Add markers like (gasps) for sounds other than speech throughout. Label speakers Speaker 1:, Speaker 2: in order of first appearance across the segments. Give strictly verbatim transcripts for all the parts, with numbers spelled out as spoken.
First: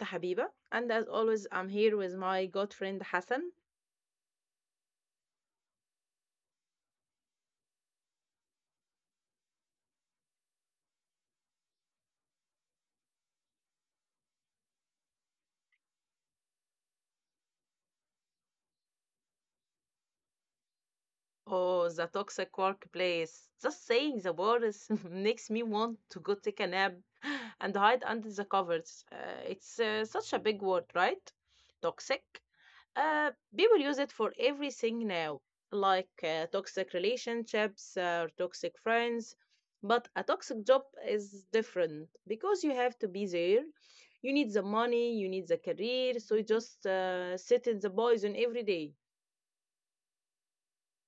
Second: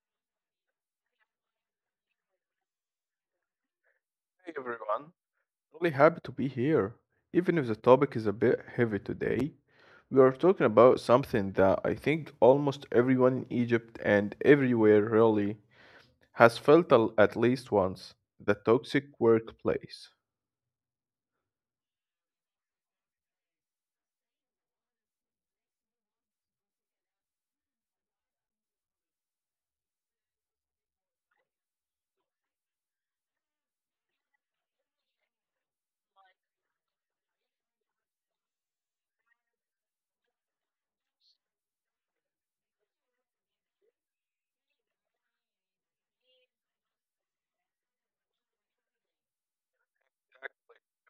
Speaker 1: Habiba, and as always, I'm here with my good friend Hassan.
Speaker 2: Hey everyone, really happy to be here. Even if the topic is a bit heavy today, we are talking about something that I think almost everyone in Egypt and everywhere really has felt al- at least once, the toxic workplace.
Speaker 1: Oh, the toxic workplace. Just saying the words (laughs) makes me want to go take a nap (gasps) and hide under the covers. Uh, it's uh, such a big word, right? Toxic. Uh, People use it for everything now, like uh, toxic relationships uh, or toxic friends. But a toxic job is different because you have to be there. You need the money, you need the career, so you just uh, sit in the poison every day.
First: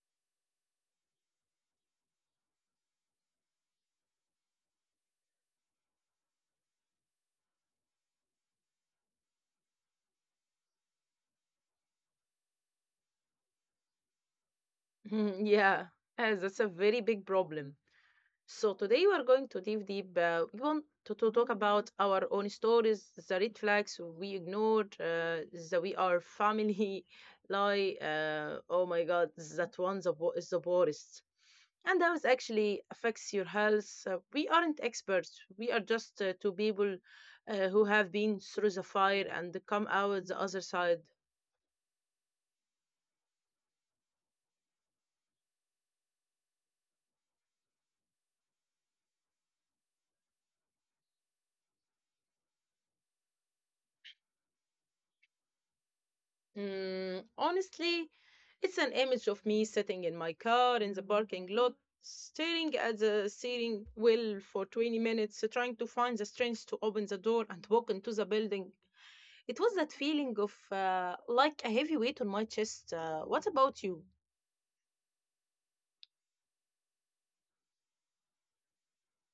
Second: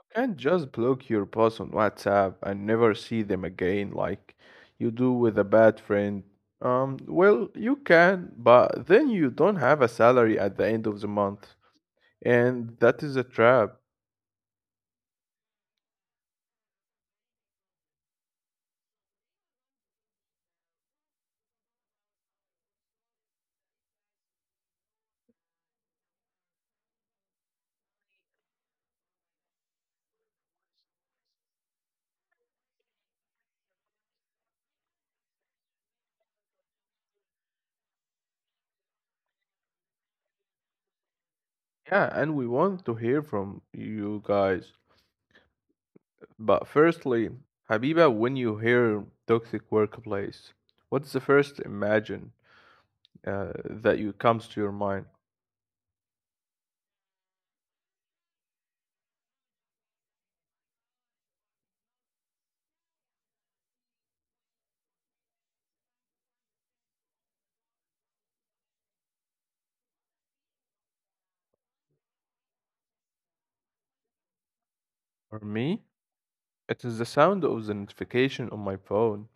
Speaker 2: You can't just block your boss on WhatsApp and never see them again like you do with a bad friend. Um, well, you can, but then you don't have a salary at the end of the month. And that is a trap.
Speaker 1: (laughs) Yeah, uh, that's a very big problem. So today we are going to dive deep. Uh, we want to, to talk about our own stories, the red flags we ignored, uh, the we are family (laughs) lie. Uh, oh my God, that one the wo- is the worst. And that was actually affects your health. Uh, we aren't experts. We are just uh, two people uh, who have been through the fire and come out the other side.
Speaker 2: Yeah, and we want to hear from you guys. But firstly, Habiba, when you hear toxic workplace, what's the first imagine uh, that you comes to your mind?
Speaker 1: Mm, honestly, it's an image of me sitting in my car in the parking lot, staring at the steering wheel for twenty minutes, trying to find the strength to open the door and walk into the building. It was that feeling of uh, like a heavy weight on my chest. Uh, what about you?
Speaker 2: For me, it is the sound of the notification on my phone,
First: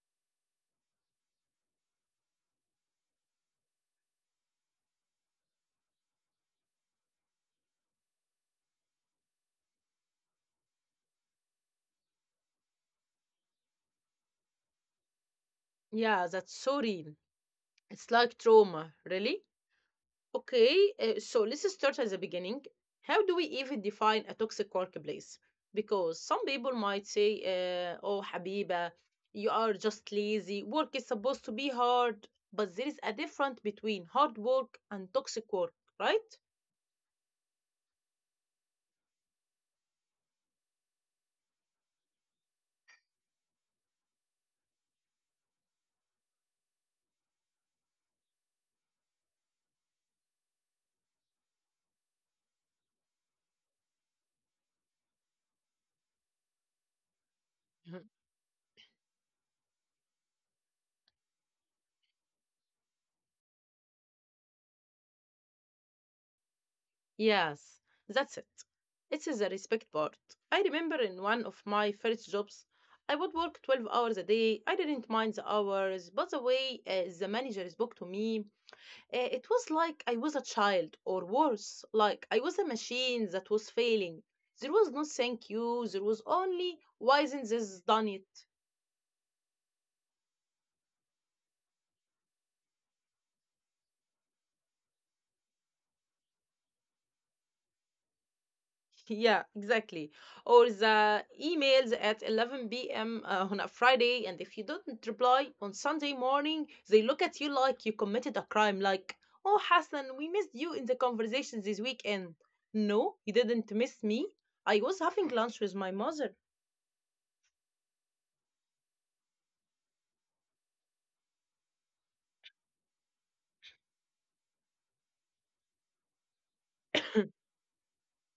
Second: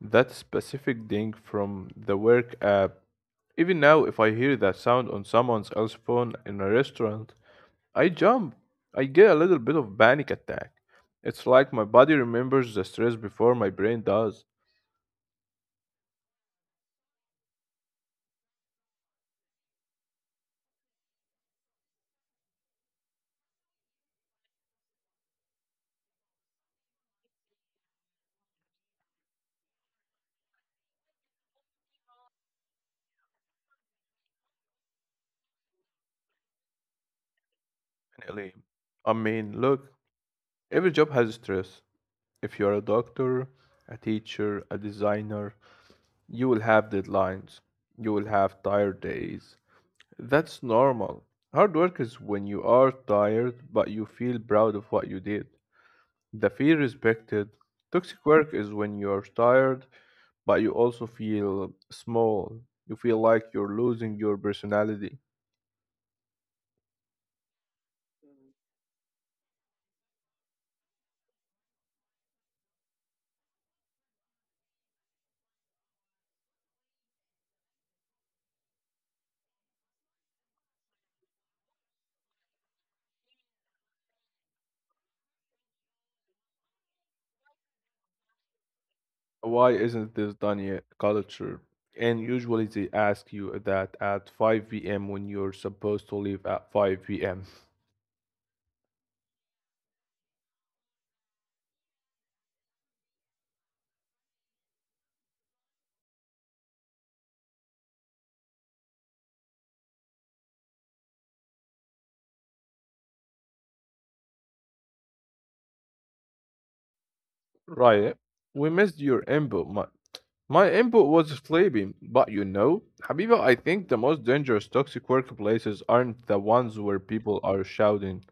Speaker 2: that specific ding from the work app. Even now, if I hear that sound on someone else's phone in a restaurant, I jump. I get a little bit of panic attack. It's like my body remembers the stress before my brain does.
Speaker 1: Yeah, that's so real. It's like trauma, really. Okay, uh, so let's start at the beginning. How do we even define a toxic workplace? Because some people might say, uh, oh, Habiba, you are just lazy. Work is supposed to be hard. But there is a difference between hard work and toxic work, right?
Speaker 2: Definitely. I mean, look, every job has stress. If you're a doctor, a teacher, a designer, you will have deadlines. You will have tired days. That's normal. Hard work is when you are tired but you feel proud of what you did. The feel respected.
Speaker 1: Mm.
Speaker 2: Toxic work is when you're tired but you also feel small. You feel like you're losing your personality.
Speaker 1: Yes, that's it. It is the respect part. I remember in one of my first jobs, I would work twelve hours a day. I didn't mind the hours, but the way uh, the manager spoke to me, uh, it was like I was a child, or worse, like I was a machine that was failing. There was no thank you, there was only why isn't this done it.
Speaker 2: Why isn't this done yet? Culture. And usually they ask you that at five p m when you're supposed to leave at five p m.
Speaker 1: Yeah, exactly. Or the emails at eleven p m. Uh, on a Friday, and if you don't reply on Sunday morning, they look at you like you committed a crime. Like, oh, Hassan, we missed you in the conversation this weekend. No, you didn't miss me. I was having lunch with my mother.
Speaker 2: Right? We missed your input. My, my input was sleeping, but you know, Habiba, I think the most dangerous toxic workplaces aren't the ones where
Speaker 1: (clears throat)
Speaker 2: people are shouting.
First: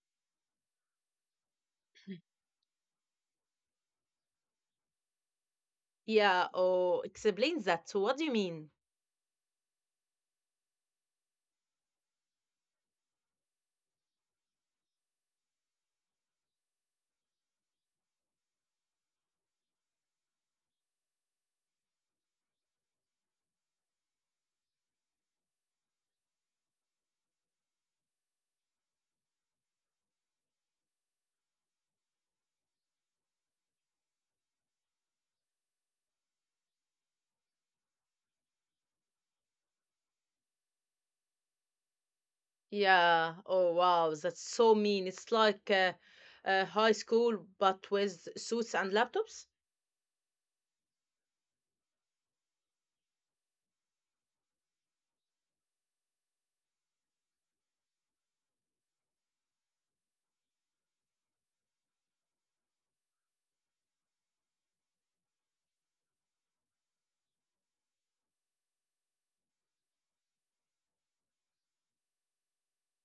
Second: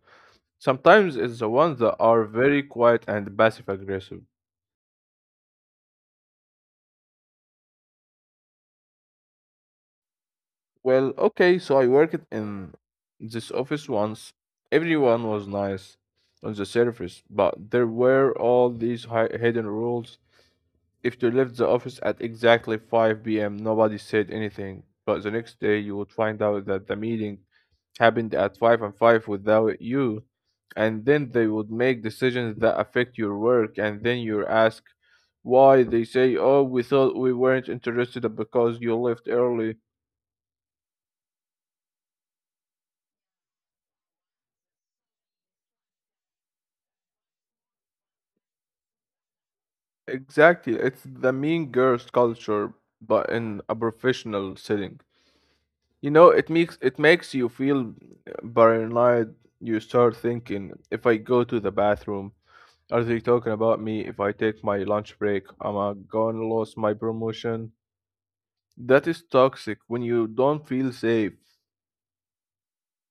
Speaker 2: Sometimes it's the ones that are very quiet and passive aggressive.
Speaker 1: Yeah, oh, explain that. So what do you mean?
Speaker 2: Well, okay, so I worked in this office once. Everyone was nice on the surface, but there were all these hi- hidden rules. If you left the office at exactly five p m, nobody said anything, but the next day you would find out that the meeting happened at five and five without you, and then they would make decisions that affect your work, and then you're asked why they say, "Oh, we thought we weren't interested because you left early."
Speaker 1: Yeah, oh, wow, that's so mean. It's like uh, uh, high school, but with suits and laptops.
Speaker 2: Exactly. It's the mean girls culture, but in a professional setting. You know, it makes it makes you feel uh, paranoid. You start thinking, if I go to the bathroom, are they talking about me? If I take my lunch break, am I gonna lose my promotion? That is toxic when you don't feel safe.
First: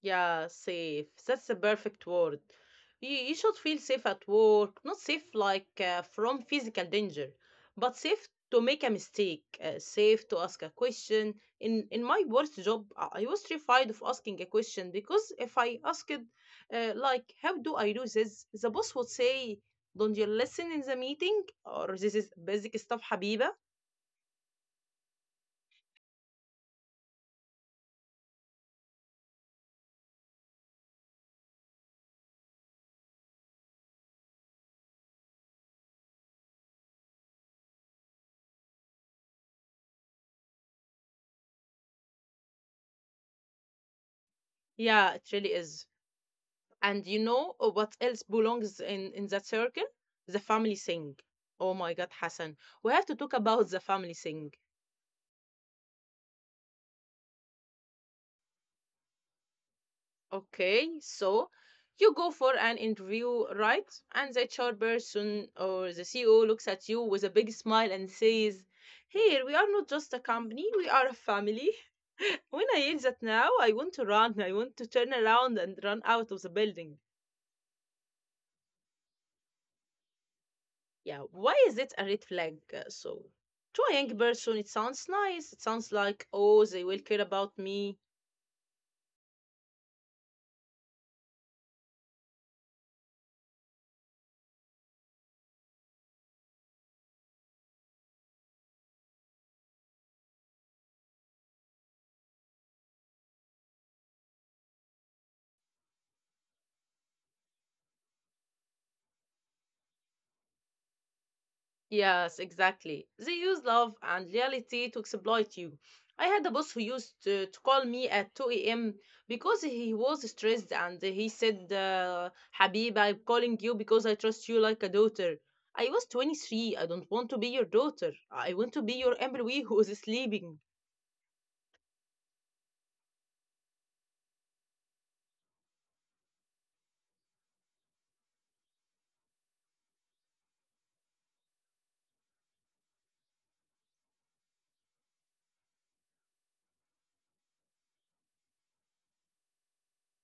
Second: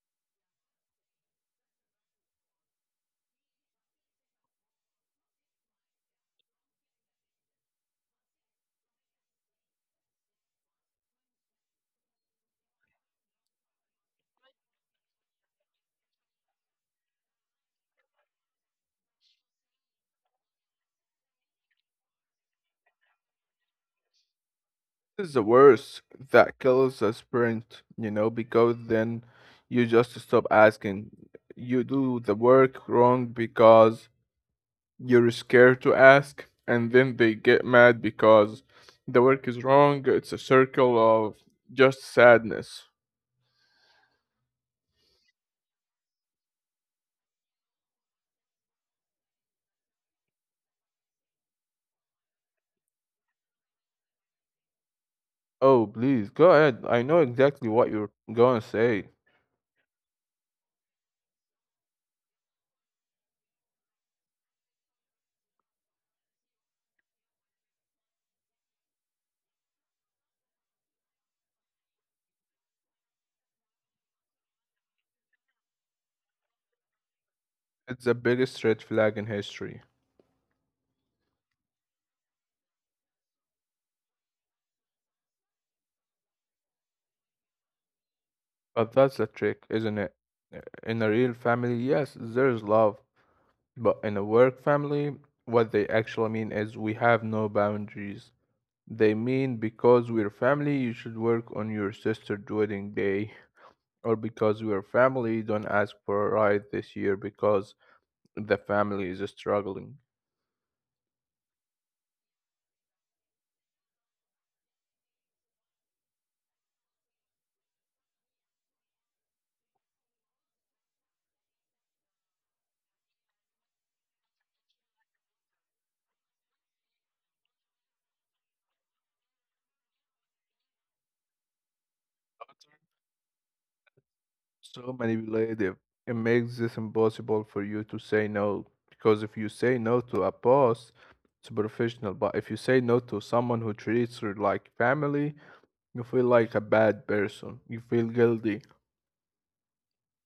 Speaker 1: Yeah, safe. That's the perfect word. You, you should feel safe at work, not safe like uh, from physical danger, but safe to make a mistake, uh, safe to ask a question. In in my worst job, I I was terrified of asking a question because if I asked, uh, like, how do I do this, the boss would say, don't you listen in the meeting? Or this is basic stuff, Habiba.
Speaker 2: This is the worst. That kills a sprint, you know, because then you just stop asking. You do the work wrong because you're scared to ask, and then they get mad because the work is wrong. It's a circle of just sadness.
Speaker 1: Yeah, it really is. And you know uh, what else belongs in, in that circle? The family thing. Oh my God, Hassan. We have to talk about the family thing.
Speaker 2: Oh, please, go ahead. I know exactly what you're gonna say.
Speaker 1: Okay, so you go for an interview, right? And the H R person or the C E O looks at you with a big smile and says, here, we are not just a company, we are a family. (laughs) When I hear that now, I want to run. I want to turn around and run out of the building.
Speaker 2: It's the biggest red flag in history.
Speaker 1: Yeah, why is it a red flag? uh, So, to a young person, it sounds nice. It sounds like, oh, they will care about me.
Speaker 2: But that's the trick, isn't it? Uh, In a real family, yes, there's love. But in a work family, what they actually mean is we have no boundaries. They mean because we're family, you should work on your sister's wedding day. Or because your family don't ask for a ride this year because the family is struggling.
Speaker 1: Yes, exactly. They use love and loyalty to exploit you. I had a boss who used to, to call me at two a m because he was stressed and he said, uh, Habib, I'm calling you because I trust you like a daughter. I was twenty-three. I don't want to be your daughter. I want to be your employee who is sleeping.
Speaker 2: So manipulative. It makes this impossible for you to say no because if you say no to a boss, it's professional. But if you say no to someone who treats you like family, you feel like a bad person. You feel guilty.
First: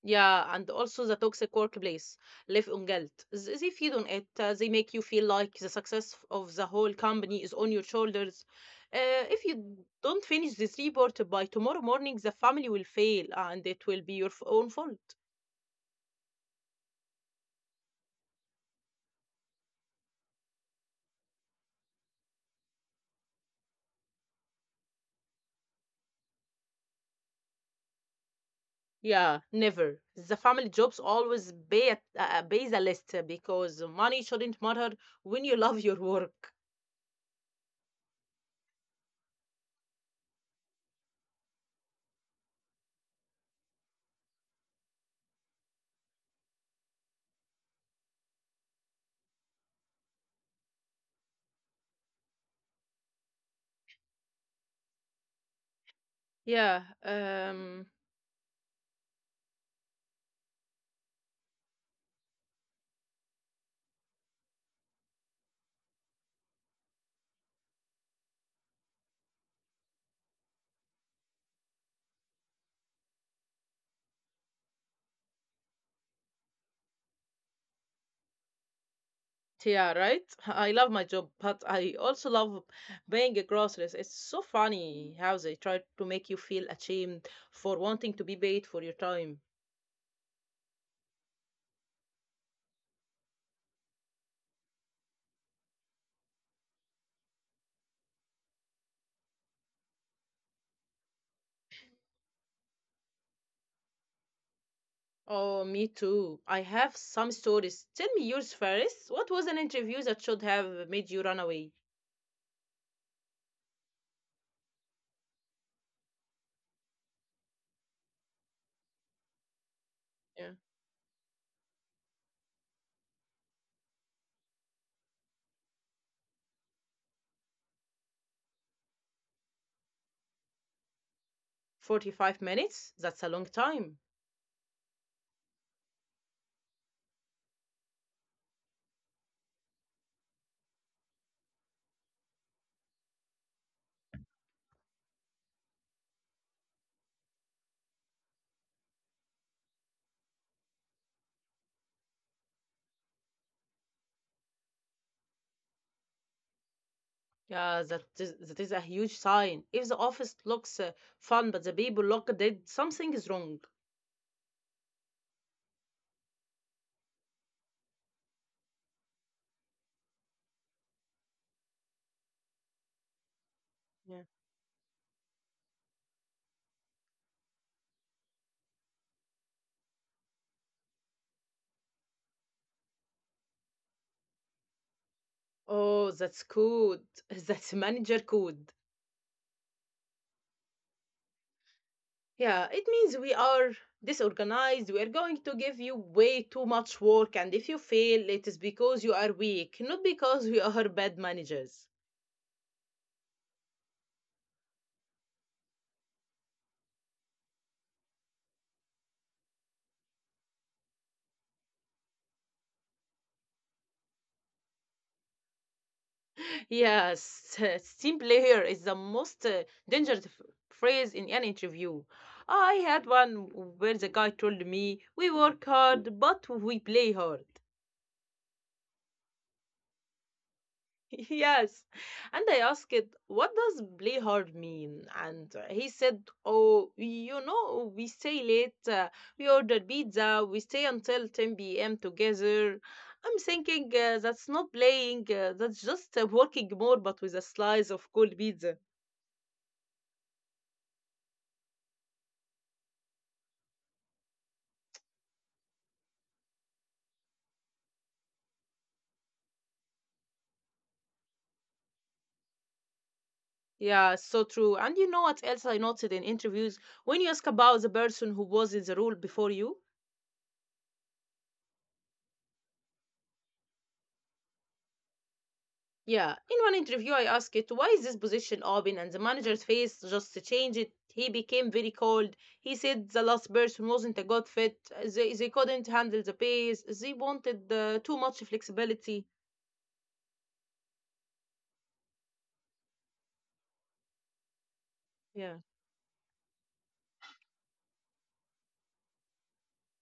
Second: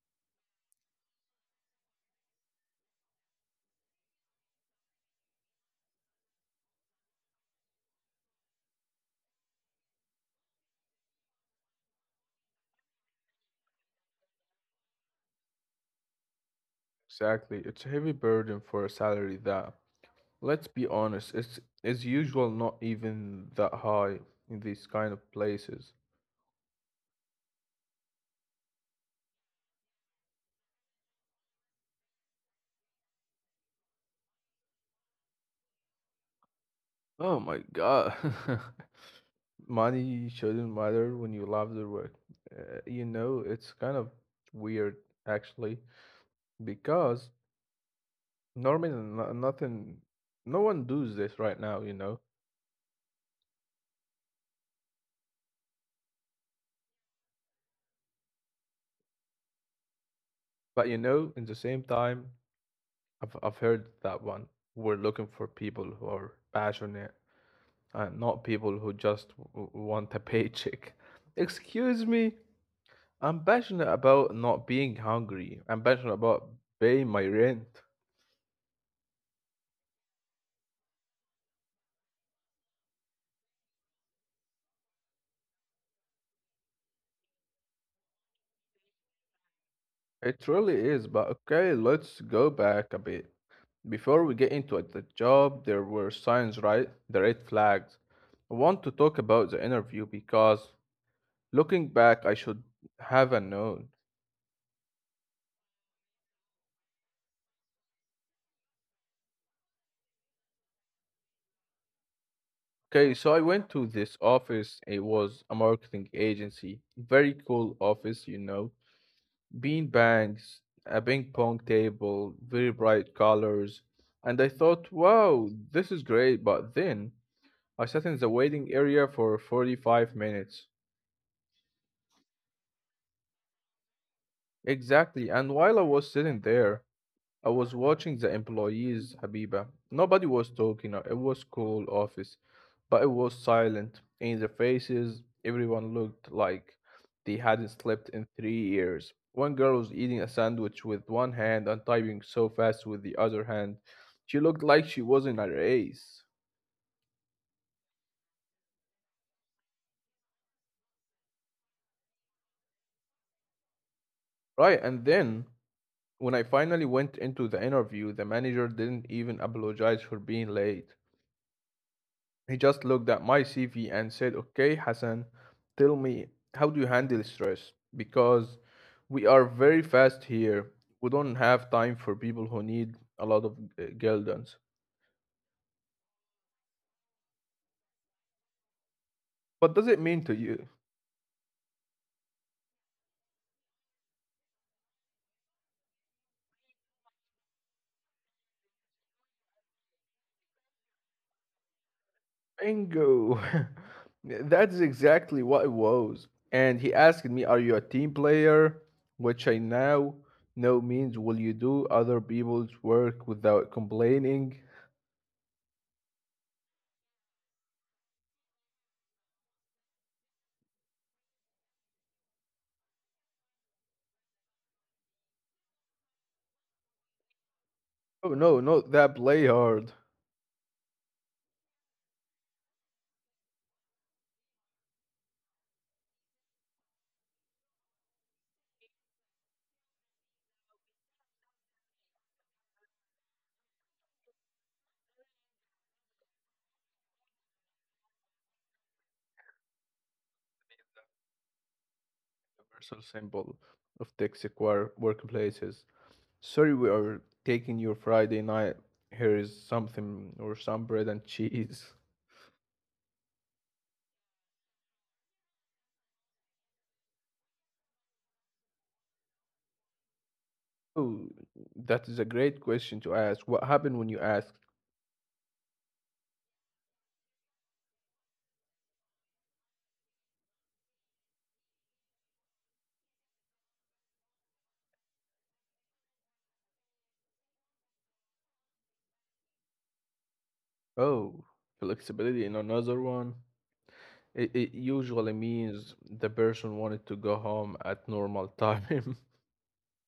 Speaker 1: Yeah, and also the toxic workplace live on guilt. Th- They feed on it. Uh, they make you feel like the success of the whole company is on your shoulders. Uh, if you don't finish this report by tomorrow morning, the family will fail and it will be your f- own fault.
Speaker 2: Exactly. It's a heavy burden for a salary that, let's be honest, it's is usual not even that high in these kind of places.
Speaker 1: Yeah, never. The family jobs always pay, a, uh, pay the list uh, because money shouldn't matter when you (laughs) love your work.
Speaker 2: Oh my God. (laughs) Money shouldn't matter when you love the work. Uh, you know, it's kind of weird actually because normally no- nothing, no one does this right now, you know.
Speaker 1: Yeah, um,
Speaker 2: But you know, in the same time, I've I've heard that one. We're looking for people who are passionate and not people who just w- w- want a paycheck. (laughs) Excuse me, I'm passionate about not being hungry. I'm passionate about paying my rent.
Speaker 1: yeah, right? (laughs) I love my job, but I also love buying groceries. It's so funny how they try to make you feel ashamed for wanting to be paid for your time.
Speaker 2: It really is, but okay, let's go back a bit. Before we get into it, the job, there were signs, right? The red flags. I want to talk about the interview because looking back, I should have a known.
Speaker 1: Oh, me too. I have some stories. Tell me yours first. What was an interview that should have made you run away?
Speaker 2: Okay, so I went to this office. It was a marketing agency. Very cool office, you know. Bean
Speaker 1: Yeah.
Speaker 2: bags, a ping pong table, very bright colors. And I thought, wow, this is great. But then I sat in the waiting area for forty-five minutes.
Speaker 1: forty-five minutes? That's a long time.
Speaker 2: Exactly, and while I was sitting there, I was watching the employees, Habiba. Nobody was talking, uh, it was cool office, but it was silent. In their faces, everyone looked like they hadn't slept in three years. One girl was eating a sandwich with one hand and typing so fast with the other hand. She looked like she was in a race.
Speaker 1: Yeah, that is, that is a huge sign. If the office looks uh, fun but the people look dead, something is wrong.
Speaker 2: Right, and then when I finally went into the interview, the manager didn't even apologize for being late. He just looked at my C V and
Speaker 1: Yeah.
Speaker 2: said, "Okay, Hassan, tell me, how do you handle stress? Because we are very fast here. We don't have time for people who need a lot of uh, guidance."
Speaker 1: Oh, that's good. (laughs) That's manager code.
Speaker 2: What does it mean to you?
Speaker 1: Yeah, it means we are disorganized. We are going to give you way too much work, and if you fail, it is because you are weak, not because we (laughs) are bad managers.
Speaker 2: Bingo. (laughs) That's exactly what it was. And he asked me, "Are you a team player?" Which I now know means, "Will you do other people's work without complaining?"
Speaker 1: Yes, (laughs) team player is the most uh, dangerous f- phrase in an interview. I had one where the guy told me, we work hard, but we play hard.
Speaker 2: Oh, no, not that play hard.
Speaker 1: Yes. And I asked, what does play hard mean? And uh, he said, oh, you know, we stay late, uh, we order pizza, we stay until ten p m together. I'm thinking uh, that's not playing, uh, that's just uh, working more, but with a slice of cold pizza.
Speaker 2: Universal symbol of toxic wor- workplaces. Sorry, we are taking your Friday night. Here is something or some bread and cheese.
Speaker 1: Yeah, so true. And you know what else I noted in interviews? When you ask about the person who was in the role before you,
Speaker 2: Oh, that is a great question to ask. What happened when you asked?
Speaker 1: yeah, in one interview, I asked it, why is this position open? And the manager's face just changed. He became very cold. He said the last person wasn't a good fit. They, they couldn't handle the pace. They wanted uh, too much flexibility.
Speaker 2: Oh, flexibility in another one. It, it usually
Speaker 1: Yeah.
Speaker 2: means the person wanted to go home at normal time. (laughs)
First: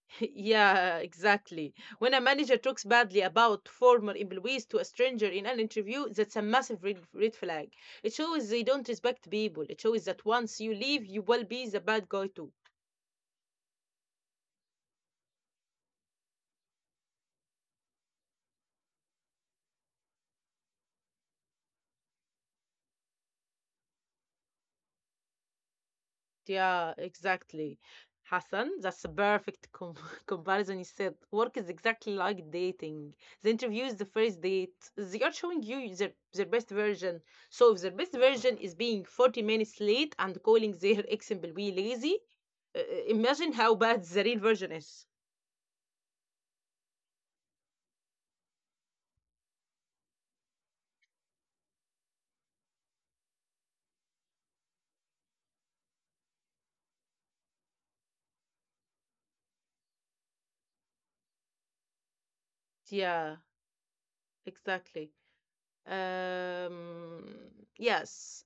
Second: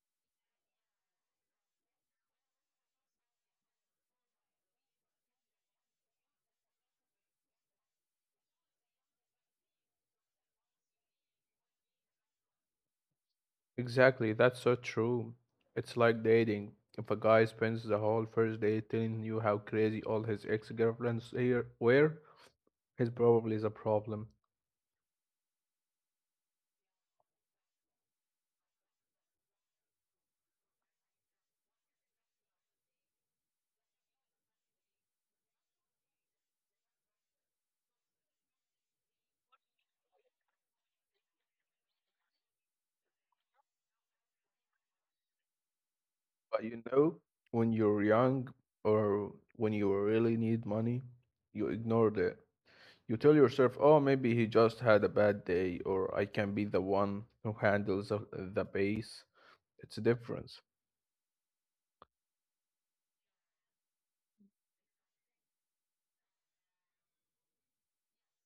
Speaker 1: (laughs) Yeah, exactly. When a manager talks badly about former employees to a stranger in an interview, that's a massive red, red flag. It shows they don't respect people. It shows that once you leave, you will be the bad guy too.
Speaker 2: Exactly, that's so true. It's like dating. If a guy spends the whole first day telling you how crazy all his ex-girlfriends here were, it's probably is a problem.
Speaker 1: Yeah, exactly. Hassan, that's a perfect com- (laughs) comparison. He said work is exactly like dating. The interview is the first date. They are showing you their, their best version. So if their best version is being forty minutes late and calling their (laughs) ex employee lazy, uh, uh, imagine how bad the real version is.
Speaker 2: But you know, when you're young or when you really need money, you ignore it. You tell yourself, oh, maybe he just had a bad day, or I can be the one who handles the the base. It's a difference.
Speaker 1: Yeah, exactly. Um, yes,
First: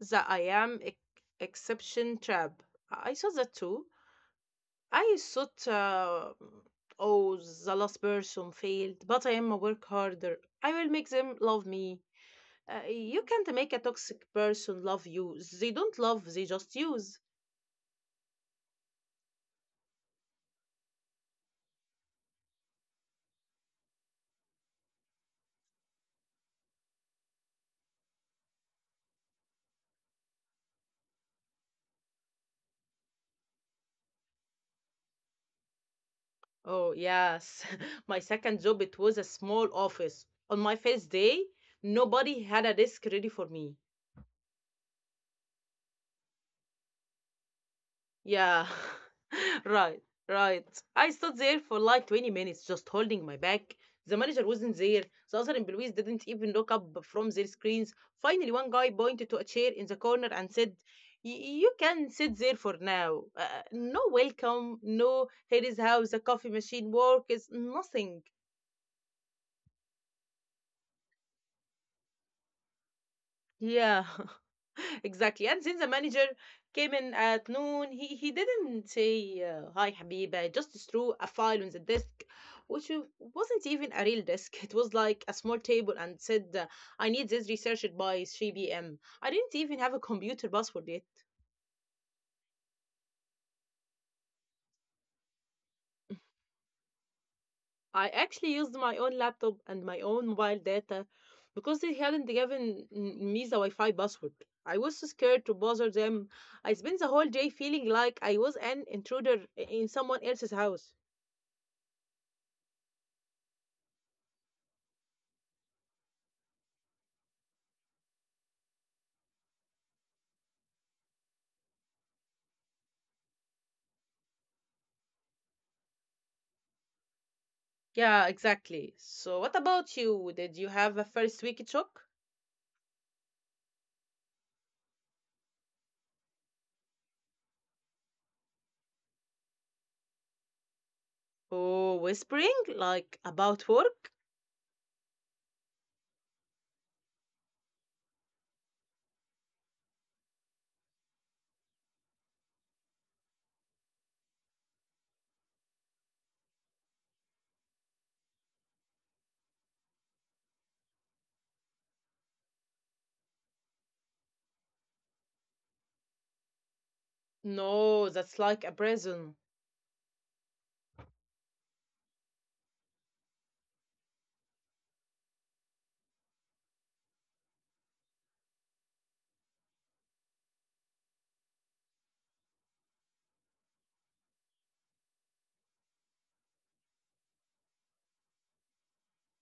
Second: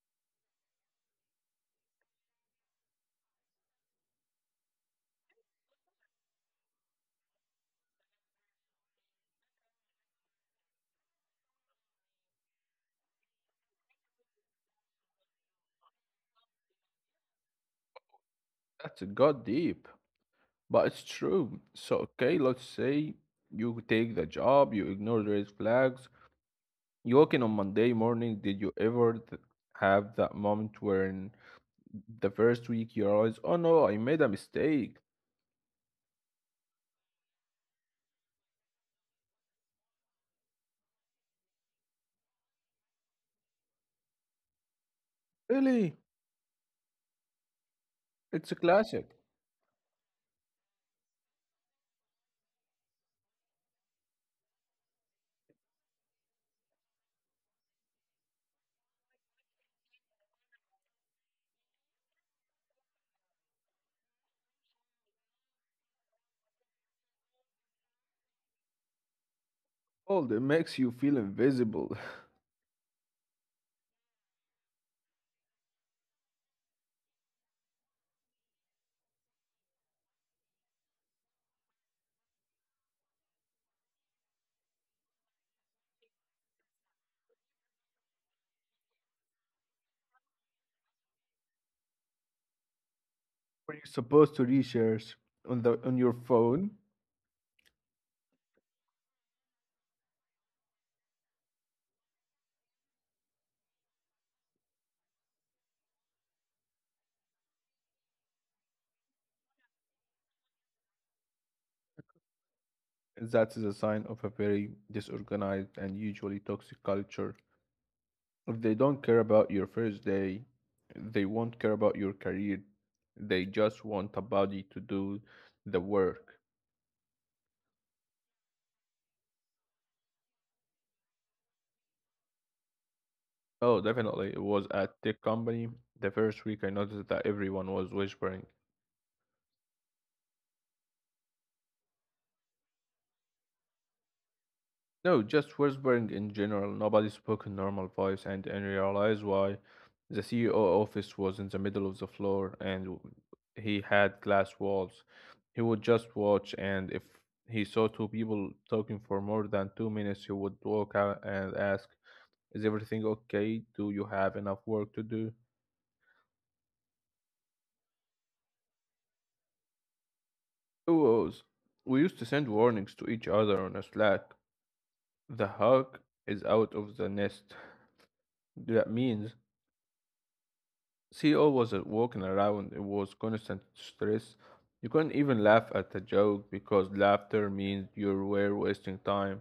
Speaker 1: the I am ex- exception trap. I saw that too. I thought uh, oh the last person failed, but I am a work harder. I will make them love me. Uh, you can't make a toxic person love you. They don't love, they just use.
Speaker 2: That's got deep, but it's true. So, okay, let's say you take the job, you ignore red flags. You walk in on Monday morning. Did you ever th- have that moment when the first week you realize, oh no, I made a mistake?
Speaker 1: Oh yes. (laughs) My second job it was a small office. On my first day, nobody had a desk ready for me.
Speaker 2: Really? It's a
Speaker 1: Yeah,
Speaker 2: classic.
Speaker 1: (laughs) right, right. I stood there for like twenty minutes just holding my back. The manager wasn't there. The other employees didn't even look up from their screens. Finally, one guy pointed to a chair in the corner and said, "Y- You can sit there for now. Uh, no welcome, no, here is how the coffee machine works, nothing.
Speaker 2: Cold, it makes you feel invisible.
Speaker 1: Yeah. (laughs) Exactly. And then the manager came in at noon. He he didn't say uh, hi, Habiba. Just threw a file on the desk, which w- wasn't even a real desk. (laughs) It was like a small table, and said, uh, "I need this researched by three p m" I didn't even have a computer password yet.
Speaker 2: Were you supposed to research on the on your phone?
Speaker 1: I actually used my own laptop and my own mobile data because they hadn't given m- me the Wi-Fi password. I was so scared to bother them. I spent the whole day feeling like I was an intruder in someone else's house.
Speaker 2: That is a sign of a very disorganized and usually toxic culture. If they don't care about your first day, they won't care about your career. They just want a body to do the work.
Speaker 1: Yeah, exactly. So, what about you? Did you have a first week shock?
Speaker 2: Oh, definitely. It was at tech company. The first week I noticed that everyone was whispering.
Speaker 1: Oh, whispering? Like about work?
Speaker 2: No, just whispering in general. Nobody spoke in normal voice, and and realized why. The C E O office was in the middle of the floor, and w- he had glass walls. He would just watch, and if he saw two people talking for more than two minutes, he would walk out and ask, "Is everything okay? Do you have enough work to do?"
Speaker 1: No, that's like a prison.
Speaker 2: It was. We used to send warnings to each other on a Slack. The hawk is out of the nest. That means C E O wasn't walking around, it was constant stress. You couldn't even laugh at a joke because laughter means you were wasting time.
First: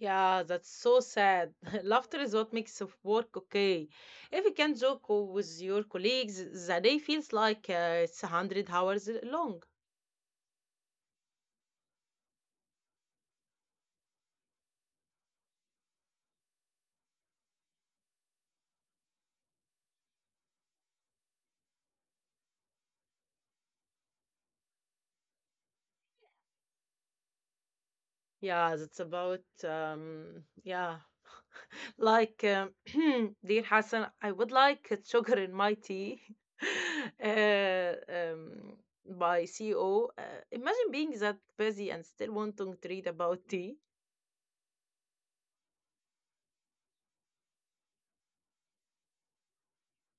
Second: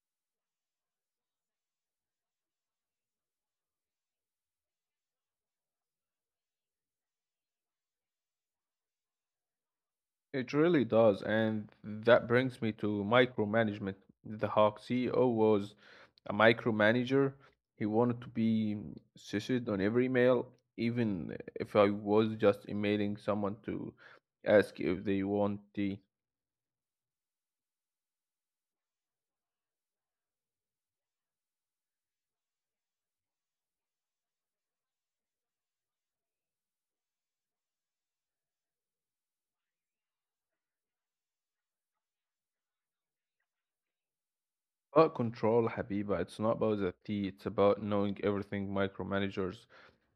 Speaker 1: Yeah, that's so sad. (laughs) Laughter is what makes of work okay. If you can joke with your colleagues, the day feels like uh, it's a hundred hours long.
Speaker 2: It really does, and that brings me to micromanagement. The Hawk C E O was a micromanager. He wanted to be censored on every mail, even if I was just emailing someone to ask if they want tea.
Speaker 1: Yeah, that's about um yeah. Like, um, (clears throat) "Dear Hassan, I would like uh, sugar in my tea." (laughs) uh, um, by C E O. Uh, imagine being that busy and still wanting to read about tea.
Speaker 2: But control, Habiba, it's not about the tea, it's about knowing everything micromanagers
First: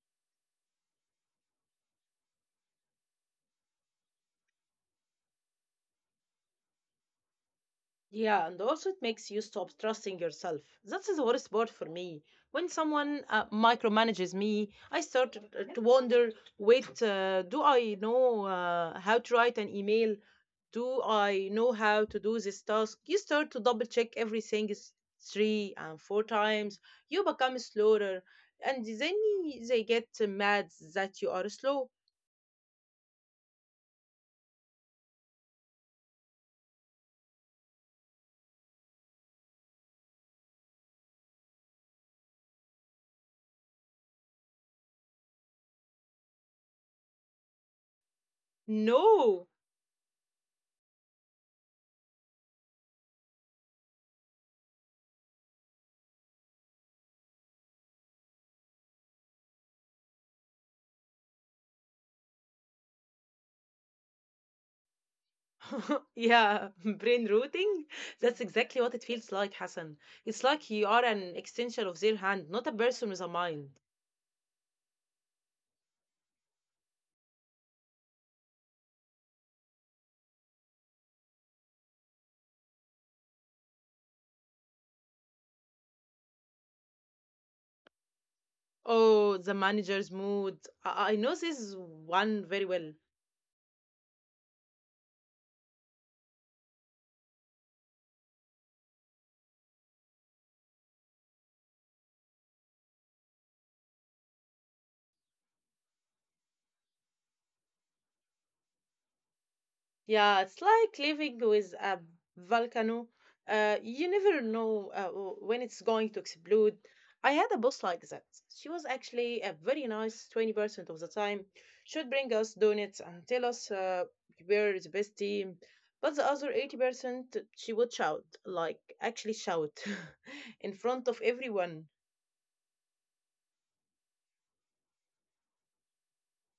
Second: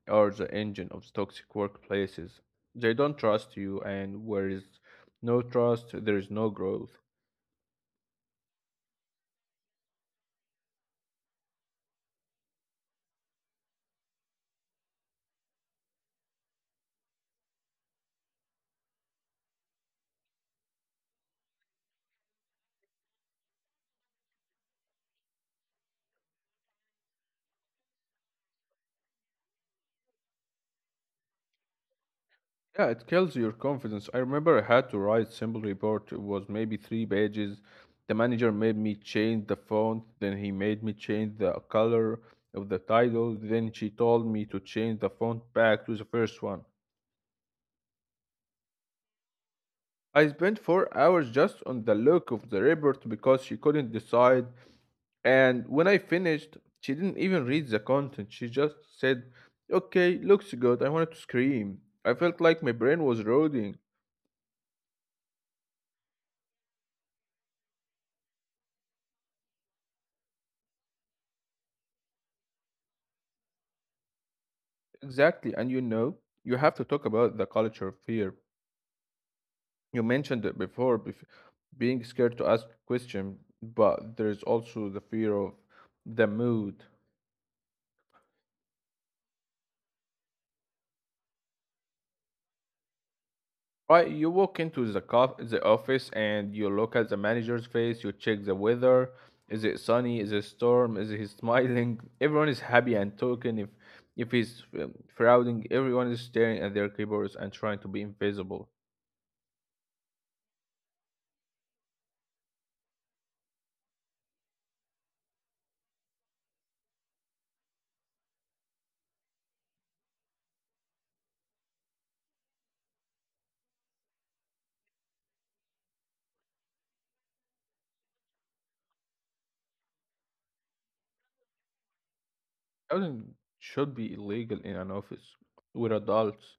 Speaker 2: are the engine of the toxic workplaces. They don't trust you, and where is no trust, there is no growth.
Speaker 1: Yeah, and also it makes you stop trusting yourself. That's the worst part for me. When someone uh, micromanages me, I start uh, to wonder wait, uh, do I know uh, how to write an email? Do I know how to do this task? You start to double check everything is three and four times. You become slower, and then they get mad that you are slow.
Speaker 2: Yeah, it kills your confidence. I remember I had to write simple report. It was maybe three pages. The manager made me change the font, then he made me change the color of the title, then she told me to change the font back to the first one.
Speaker 1: No,
Speaker 2: I spent four hours just on the look of the report because she couldn't decide. And when I finished, she didn't even read the content. She just said, "Okay, looks good." I wanted to scream. I felt like my brain was rotting.
Speaker 1: (laughs) yeah, (laughs) brain rooting. That's exactly what it feels like, Hassan. It's like you are an extension of their hand, not a person with a mind.
Speaker 2: Exactly. And you know, you have to talk about the culture of fear. You mentioned it before, bef- being scared to ask question, but there is also the fear of the mood.
Speaker 1: Oh, the manager's mood. I, I know this one very well.
Speaker 2: Right, you walk into the cof- the office and you look at the manager's face, you check the weather. Is it sunny? Is it storm? Is he (laughs) smiling? Everyone is happy and talking. If if he's um, frowning, everyone is staring at their keyboards and trying to be invisible.
Speaker 1: Yeah, it's like living with a volcano. Uh, you never know uh, w- when it's going to explode. I had a boss like that. She was actually a very nice twenty percent of the time. She'd bring us donuts and tell us uh, we're the best team. But the other eighty percent, she would shout, like actually shout (laughs) in front of everyone.
Speaker 2: Frowning should be illegal in an office with adults.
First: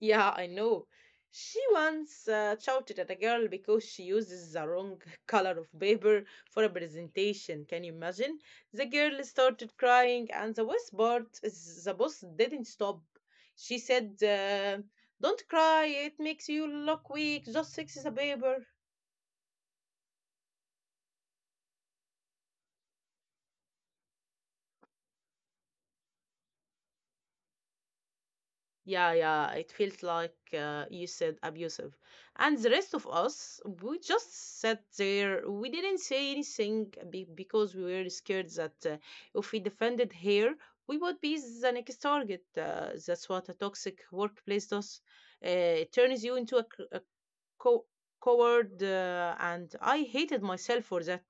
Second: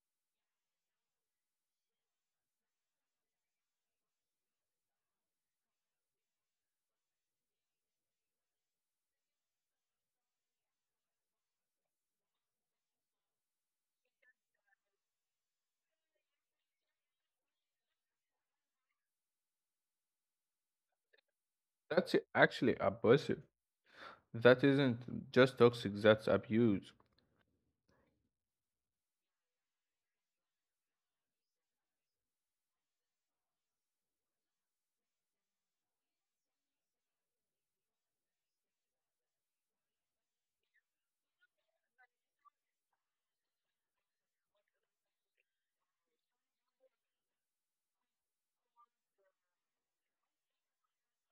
Speaker 1: Yeah, I know. She once uh, shouted at a girl because she uses the wrong (laughs) color of paper for a presentation. Can you imagine? The girl started crying, and the worst part is the boss didn't stop. She said, uh, don't cry, it makes you look weak, just fix the paper.
Speaker 2: That's actually abusive. That isn't just toxic, that's abuse.
Speaker 1: Yeah, yeah, it feels like uh, you said abusive. And the rest of us, we just sat there. We didn't say anything be- because we were scared that uh, if we defended her, we would be the next target. Uh, that's what a toxic workplace does. Uh, it turns you into a, c- a co- coward, uh, and I hated myself for that.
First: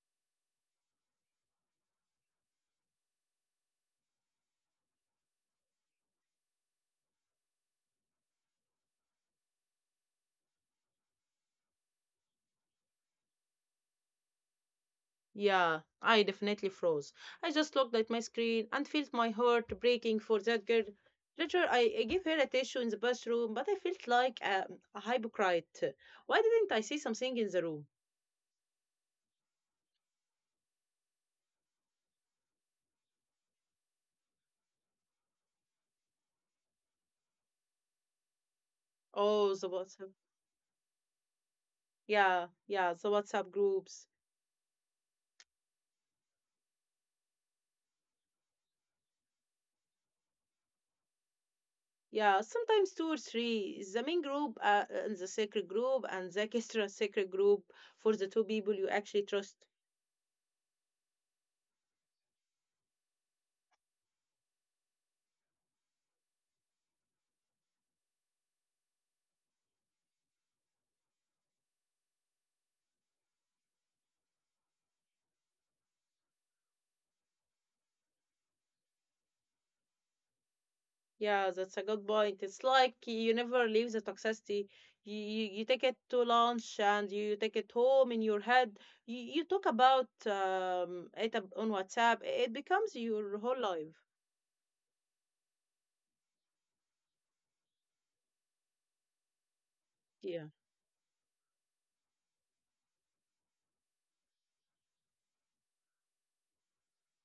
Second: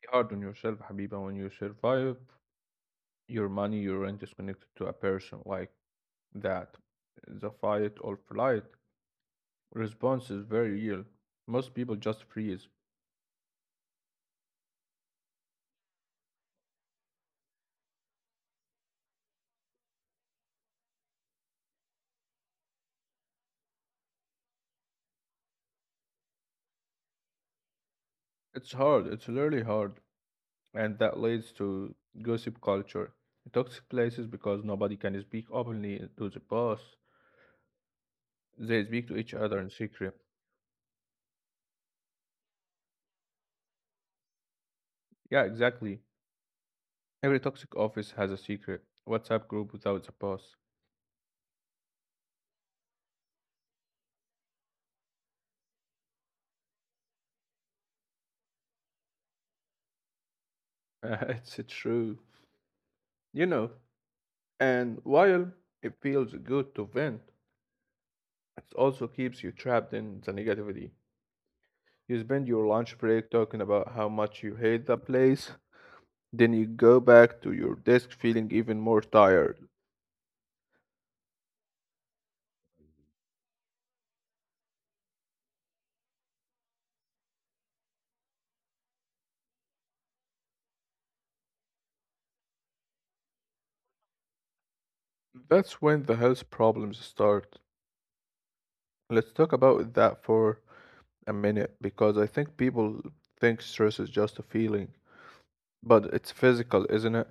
Speaker 2: Be hard on yourself, Habiba, when you survive your money, your rent is connected to a person. Like that the fight or flight response is very real. Most people just freeze.
Speaker 1: Yeah, I definitely froze. I just looked at my screen and felt my heart breaking for that girl. Later, I I gave her a tissue in the bathroom, but I felt like a, a hypocrite. Why didn't I see something in the room?
Speaker 2: It's hard, it's really hard. And that leads to gossip culture. Toxic places because nobody can speak openly to the boss. They speak to each
Speaker 1: Oh,
Speaker 2: other
Speaker 1: the
Speaker 2: in
Speaker 1: WhatsApp.
Speaker 2: secret.
Speaker 1: Yeah, yeah, the WhatsApp groups.
Speaker 2: Yeah, exactly. Every toxic office has a secret WhatsApp group without the boss.
Speaker 1: Yeah, sometimes two or three. The main group uh, and the secret group and the extra secret group for the two people you actually trust.
Speaker 2: (laughs) It's true. You know, and while it feels good to vent, it also keeps you trapped in the negativity. You spend your lunch break talking about how much you hate the place, then you go back to your desk feeling even more tired.
Speaker 1: Yeah, that's a good point. It's like you never leave the toxicity. You, you, you take it to lunch and you take it home in your head. You, you talk about um, it ab- on WhatsApp. It becomes your whole life.
Speaker 2: That's when the health problems start. Let's talk about that
Speaker 1: Yeah.
Speaker 2: for a minute because I think people think stress is just a feeling, but it's physical, isn't it?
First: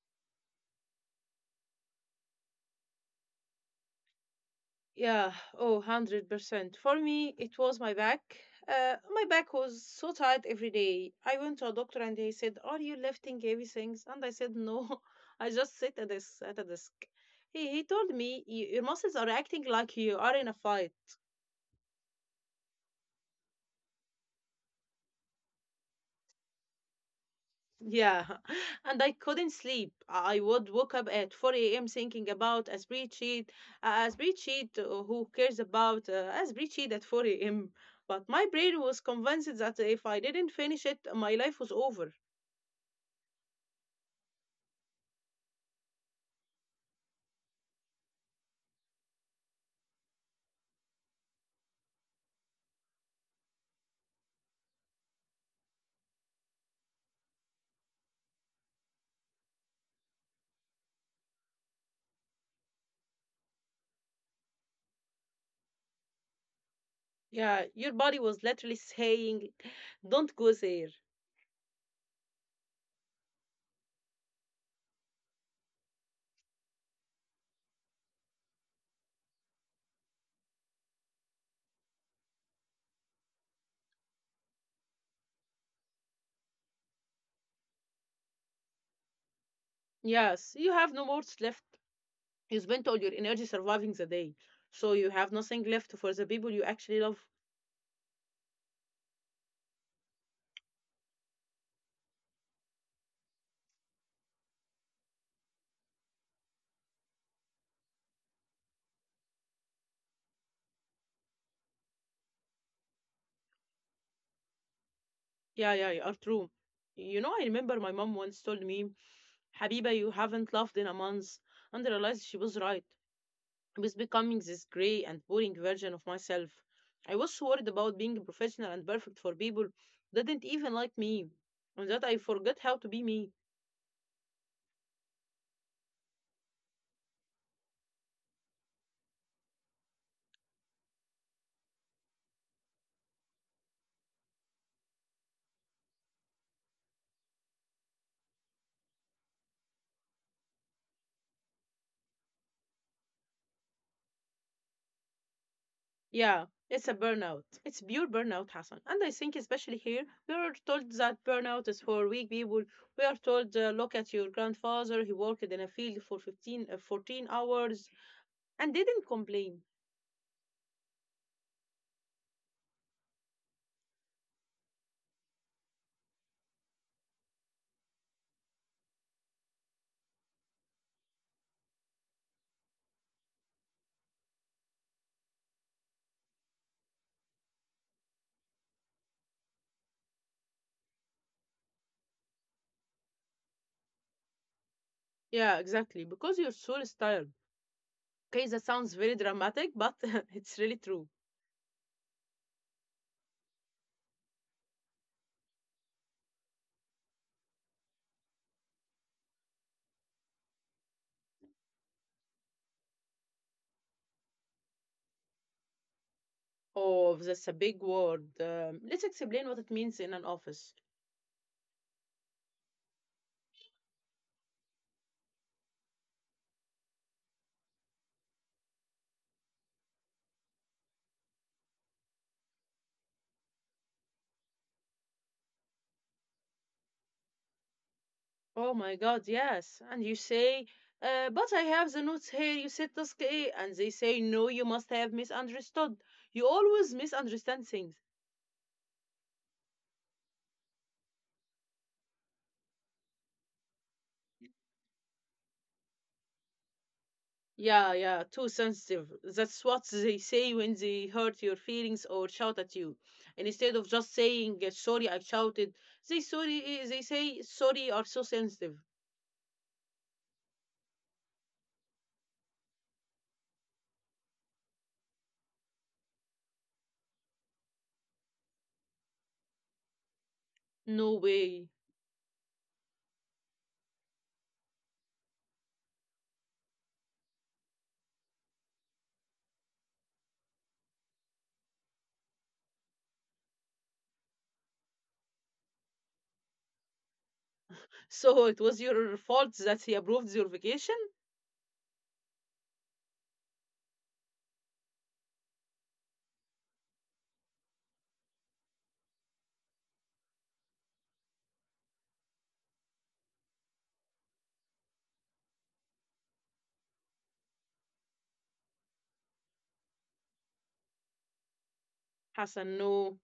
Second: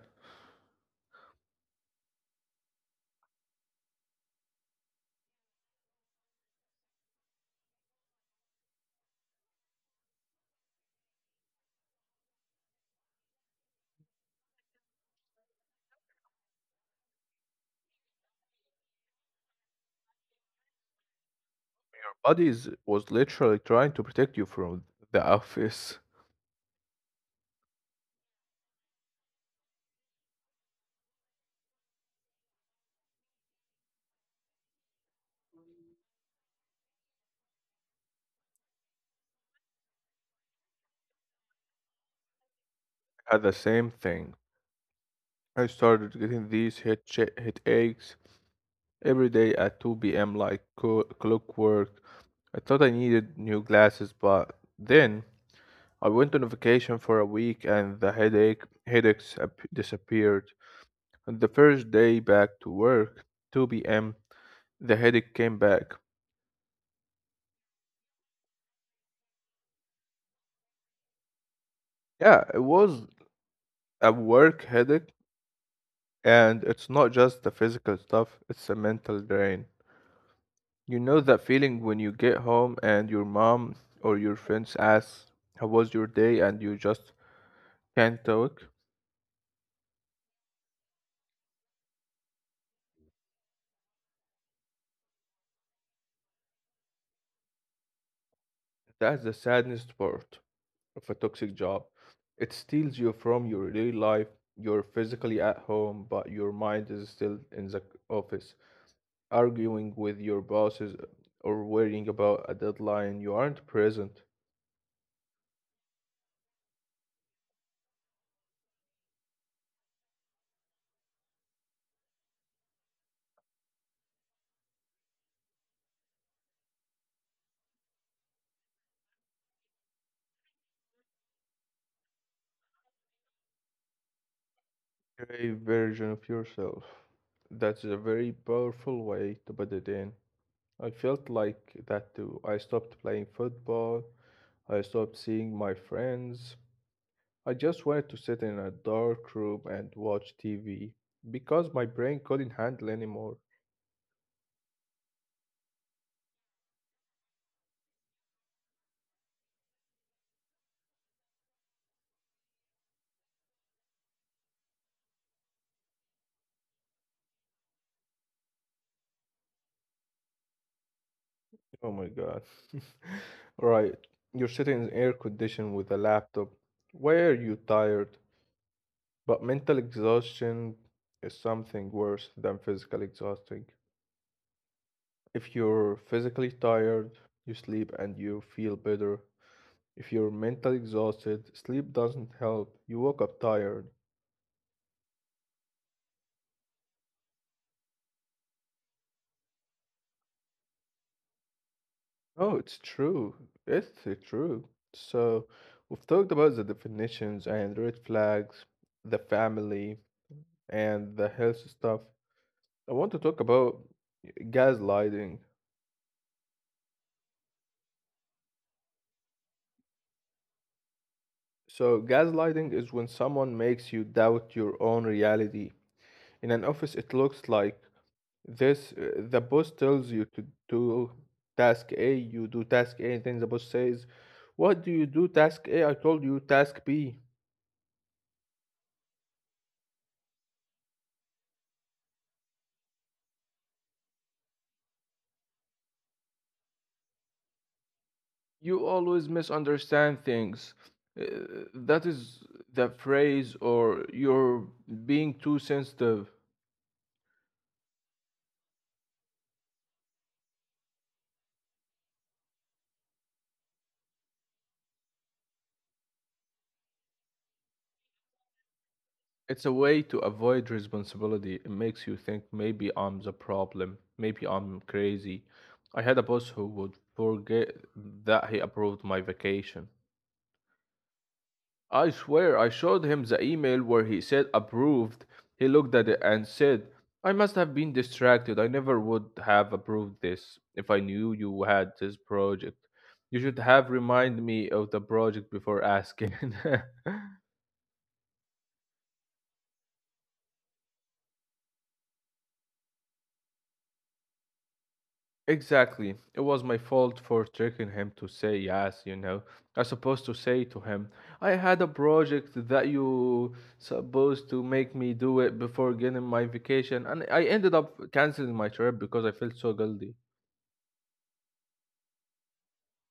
Speaker 1: Yeah. Oh, one hundred percent. For me, it was my back. Uh, my back was so tight every day. I went to a doctor and he said, are you lifting heavy things? And I said, no, (laughs) I just sit at this at a desk. He, he told me, "Y- Your muscles are acting like you are in a fight."
Speaker 2: Your body is, was literally trying to protect you from the office.
Speaker 1: Yeah, (laughs) and I couldn't sleep. I would wake up at four a m thinking about a spreadsheet, a spreadsheet uh, who cares about uh, a spreadsheet at four a m? But my brain was convinced that if I didn't finish it, my life was over.
Speaker 2: I had the same thing. I started getting these head cha- headaches every day at two p m, like co- clockwork. I thought I needed new glasses, but then I went on vacation for a week and the headache headaches ap- disappeared. On the first day back to work, two p m, the headache came back.
Speaker 1: Yeah, your body was literally saying, don't go there.
Speaker 2: Yeah, it was a work headache, and it's not just the physical stuff, it's a mental drain. You know that feeling when you get home and your mom or your friends asks, how was your day? And you just can't talk?
Speaker 1: Yes, you have no more left. You spent all your energy surviving the day, so you have nothing left for the people you actually love.
Speaker 2: That's the saddest part of a toxic job. It steals you from your daily life. You're physically at home, but your mind is still in the office, arguing with your bosses or worrying about a deadline. You aren't present.
Speaker 1: Yeah, yeah, you are true. You know, I remember my mom once told me, Habiba, you haven't laughed in a month. And I realized she was right. I was becoming this grey and boring version of myself. I was worried about being professional and perfect for people that didn't even like me, and that I forgot how to be me.
Speaker 2: You're a version of yourself. That's a very powerful way to put it in. I felt like that too. I stopped playing football. I stopped seeing my friends. I just wanted to sit in a dark room and watch T V because my brain couldn't handle anymore.
Speaker 1: Yeah, it's a burnout. It's pure burnout, Hassan. And I think, especially here, we are told that burnout is for weak people. We are told, uh, look at your grandfather, he worked in a field for fifteen, uh, fourteen hours and didn't complain.
Speaker 2: Oh my god. (laughs) Right, you're sitting in air condition with a laptop. Why are you tired? But mental exhaustion is something worse than physical exhausting. If you're physically tired, you sleep and you feel better. If you're mentally exhausted, sleep doesn't help. You woke up tired.
Speaker 1: Yeah, exactly, because your soul is tired. Okay, that sounds very dramatic, but (laughs) it's really true.
Speaker 2: Oh, it's true. It's uh, true. So, we've talked about the definitions and red flags, the family, and the health stuff. I want to talk about gaslighting.
Speaker 1: Oh, that's a big word. Um, let's explain what it means in an office.
Speaker 2: So, gaslighting is when someone makes you doubt your own reality. In an office, it looks like this, uh, the boss tells you to do task A, you do task A, and then the boss says, what do you do, task A? I told you task B.
Speaker 1: Oh my God, yes. And you say, uh, but I have the notes here. You said task A, and they say, no, you must have misunderstood. You always misunderstand things.
Speaker 2: You always misunderstand things. Uh, that is the phrase, or you're being too sensitive.
Speaker 1: Yeah, yeah, too sensitive. That's what they say when they hurt your feelings or shout at you. And instead of just saying, uh, sorry, I shouted, they sorry, eh, they say, sorry, you are so sensitive.
Speaker 2: It's a way to avoid responsibility. It makes you think maybe I'm the problem. Maybe I'm crazy. I had a boss who would forget that he approved my vacation.
Speaker 1: No way.
Speaker 2: I swear I showed him the email where he said approved. He looked at it and said, I must have been distracted. I never would have approved this if I knew you had this project. You should have reminded me of the project before asking. (laughs)
Speaker 1: So it was your fault that he approved your vacation?
Speaker 2: Exactly. It was my fault for tricking him to say yes, you know. I supposed to say to him, I had a project that you supposed to make me do it before getting my vacation, and I ended up canceling my trip because I felt so guilty.
Speaker 1: Hassan, no.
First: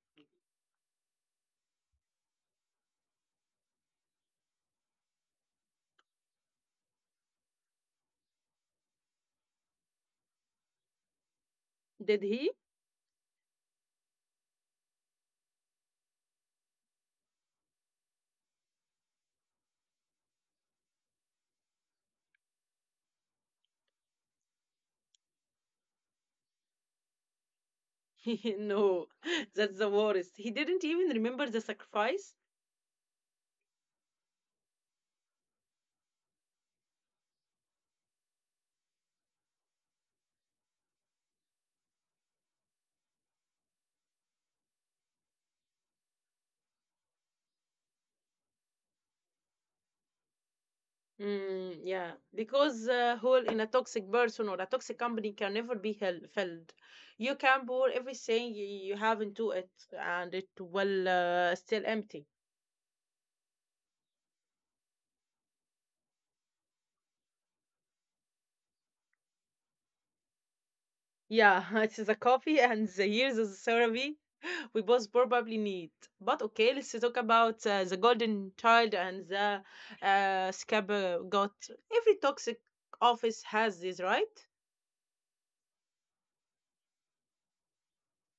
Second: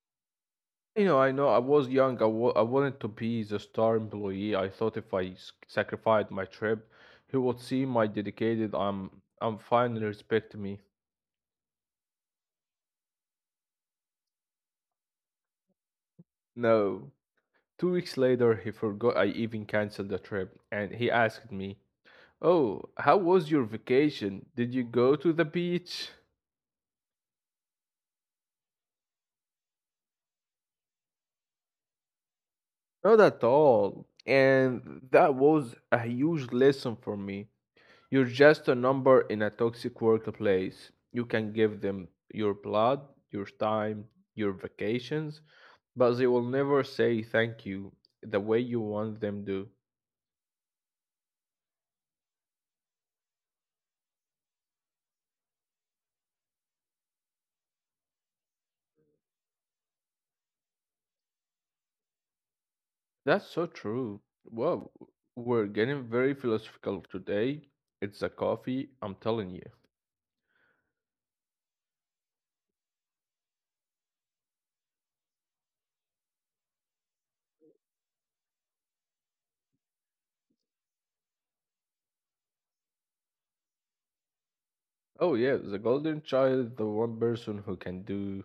Speaker 2: You know, I know I was young. I wa- I wanted to be the star employee. I thought if I s- sacrificed my trip, he would see my dedicated. I'm I'm fine. And respect me.
Speaker 1: Did he?
Speaker 2: No. Two weeks later, he forgot I even canceled the trip, and he asked me, oh, how was your vacation? Did you go to the beach?
Speaker 1: (laughs) No. (laughs) That's the worst. He didn't even remember the sacrifice.
Speaker 2: Not at all. And that was a huge lesson for me. You're just a number in a toxic workplace. You can give them your blood, your time, your vacations, but they will never say thank you the way you want them to.
Speaker 1: Mm, yeah. Because a hole in a toxic person or a toxic company can never be hel- filled. You can pour everything y- you have into it and it will uh, still empty.
Speaker 2: That's so true. Wow, we're getting very philosophical today. It's a coffee, I'm telling you.
Speaker 1: Yeah, (laughs) it's the coffee and the years of therapy we both probably need. But okay, let's talk about uh, the golden child and the uh, scaber got. Every toxic office has this, right?
Speaker 2: Oh, yeah, the golden child, the one person who can do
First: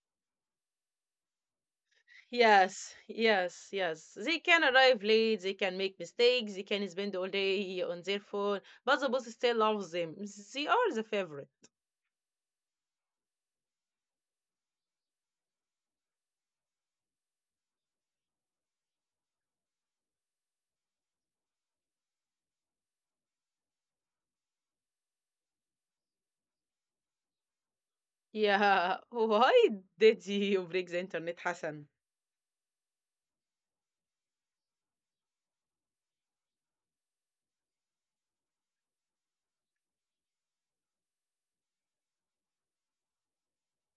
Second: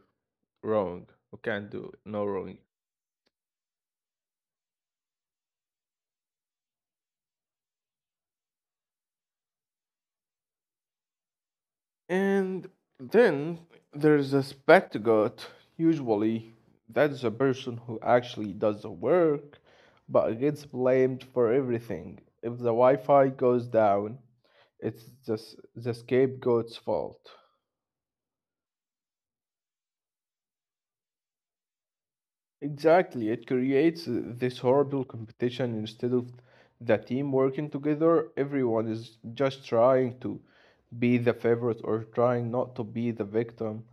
Speaker 2: wrong, who can do no wrong.
Speaker 1: Yes, yes, yes. They can arrive late, they can make mistakes, they can spend all day on their phone, but the boss still loves them. They are the favorite.
Speaker 2: And then there's a spectagot. Usually, that's the person who actually does the work but gets blamed for everything. If the Wi Fi goes down, it's just the scapegoat's fault.
Speaker 1: Yeah, (laughs) why did you break the internet, Hassan?
Speaker 2: Exactly, it creates uh, this horrible competition instead of the team working together. Everyone is just trying to be the favorite or trying not to be the victim.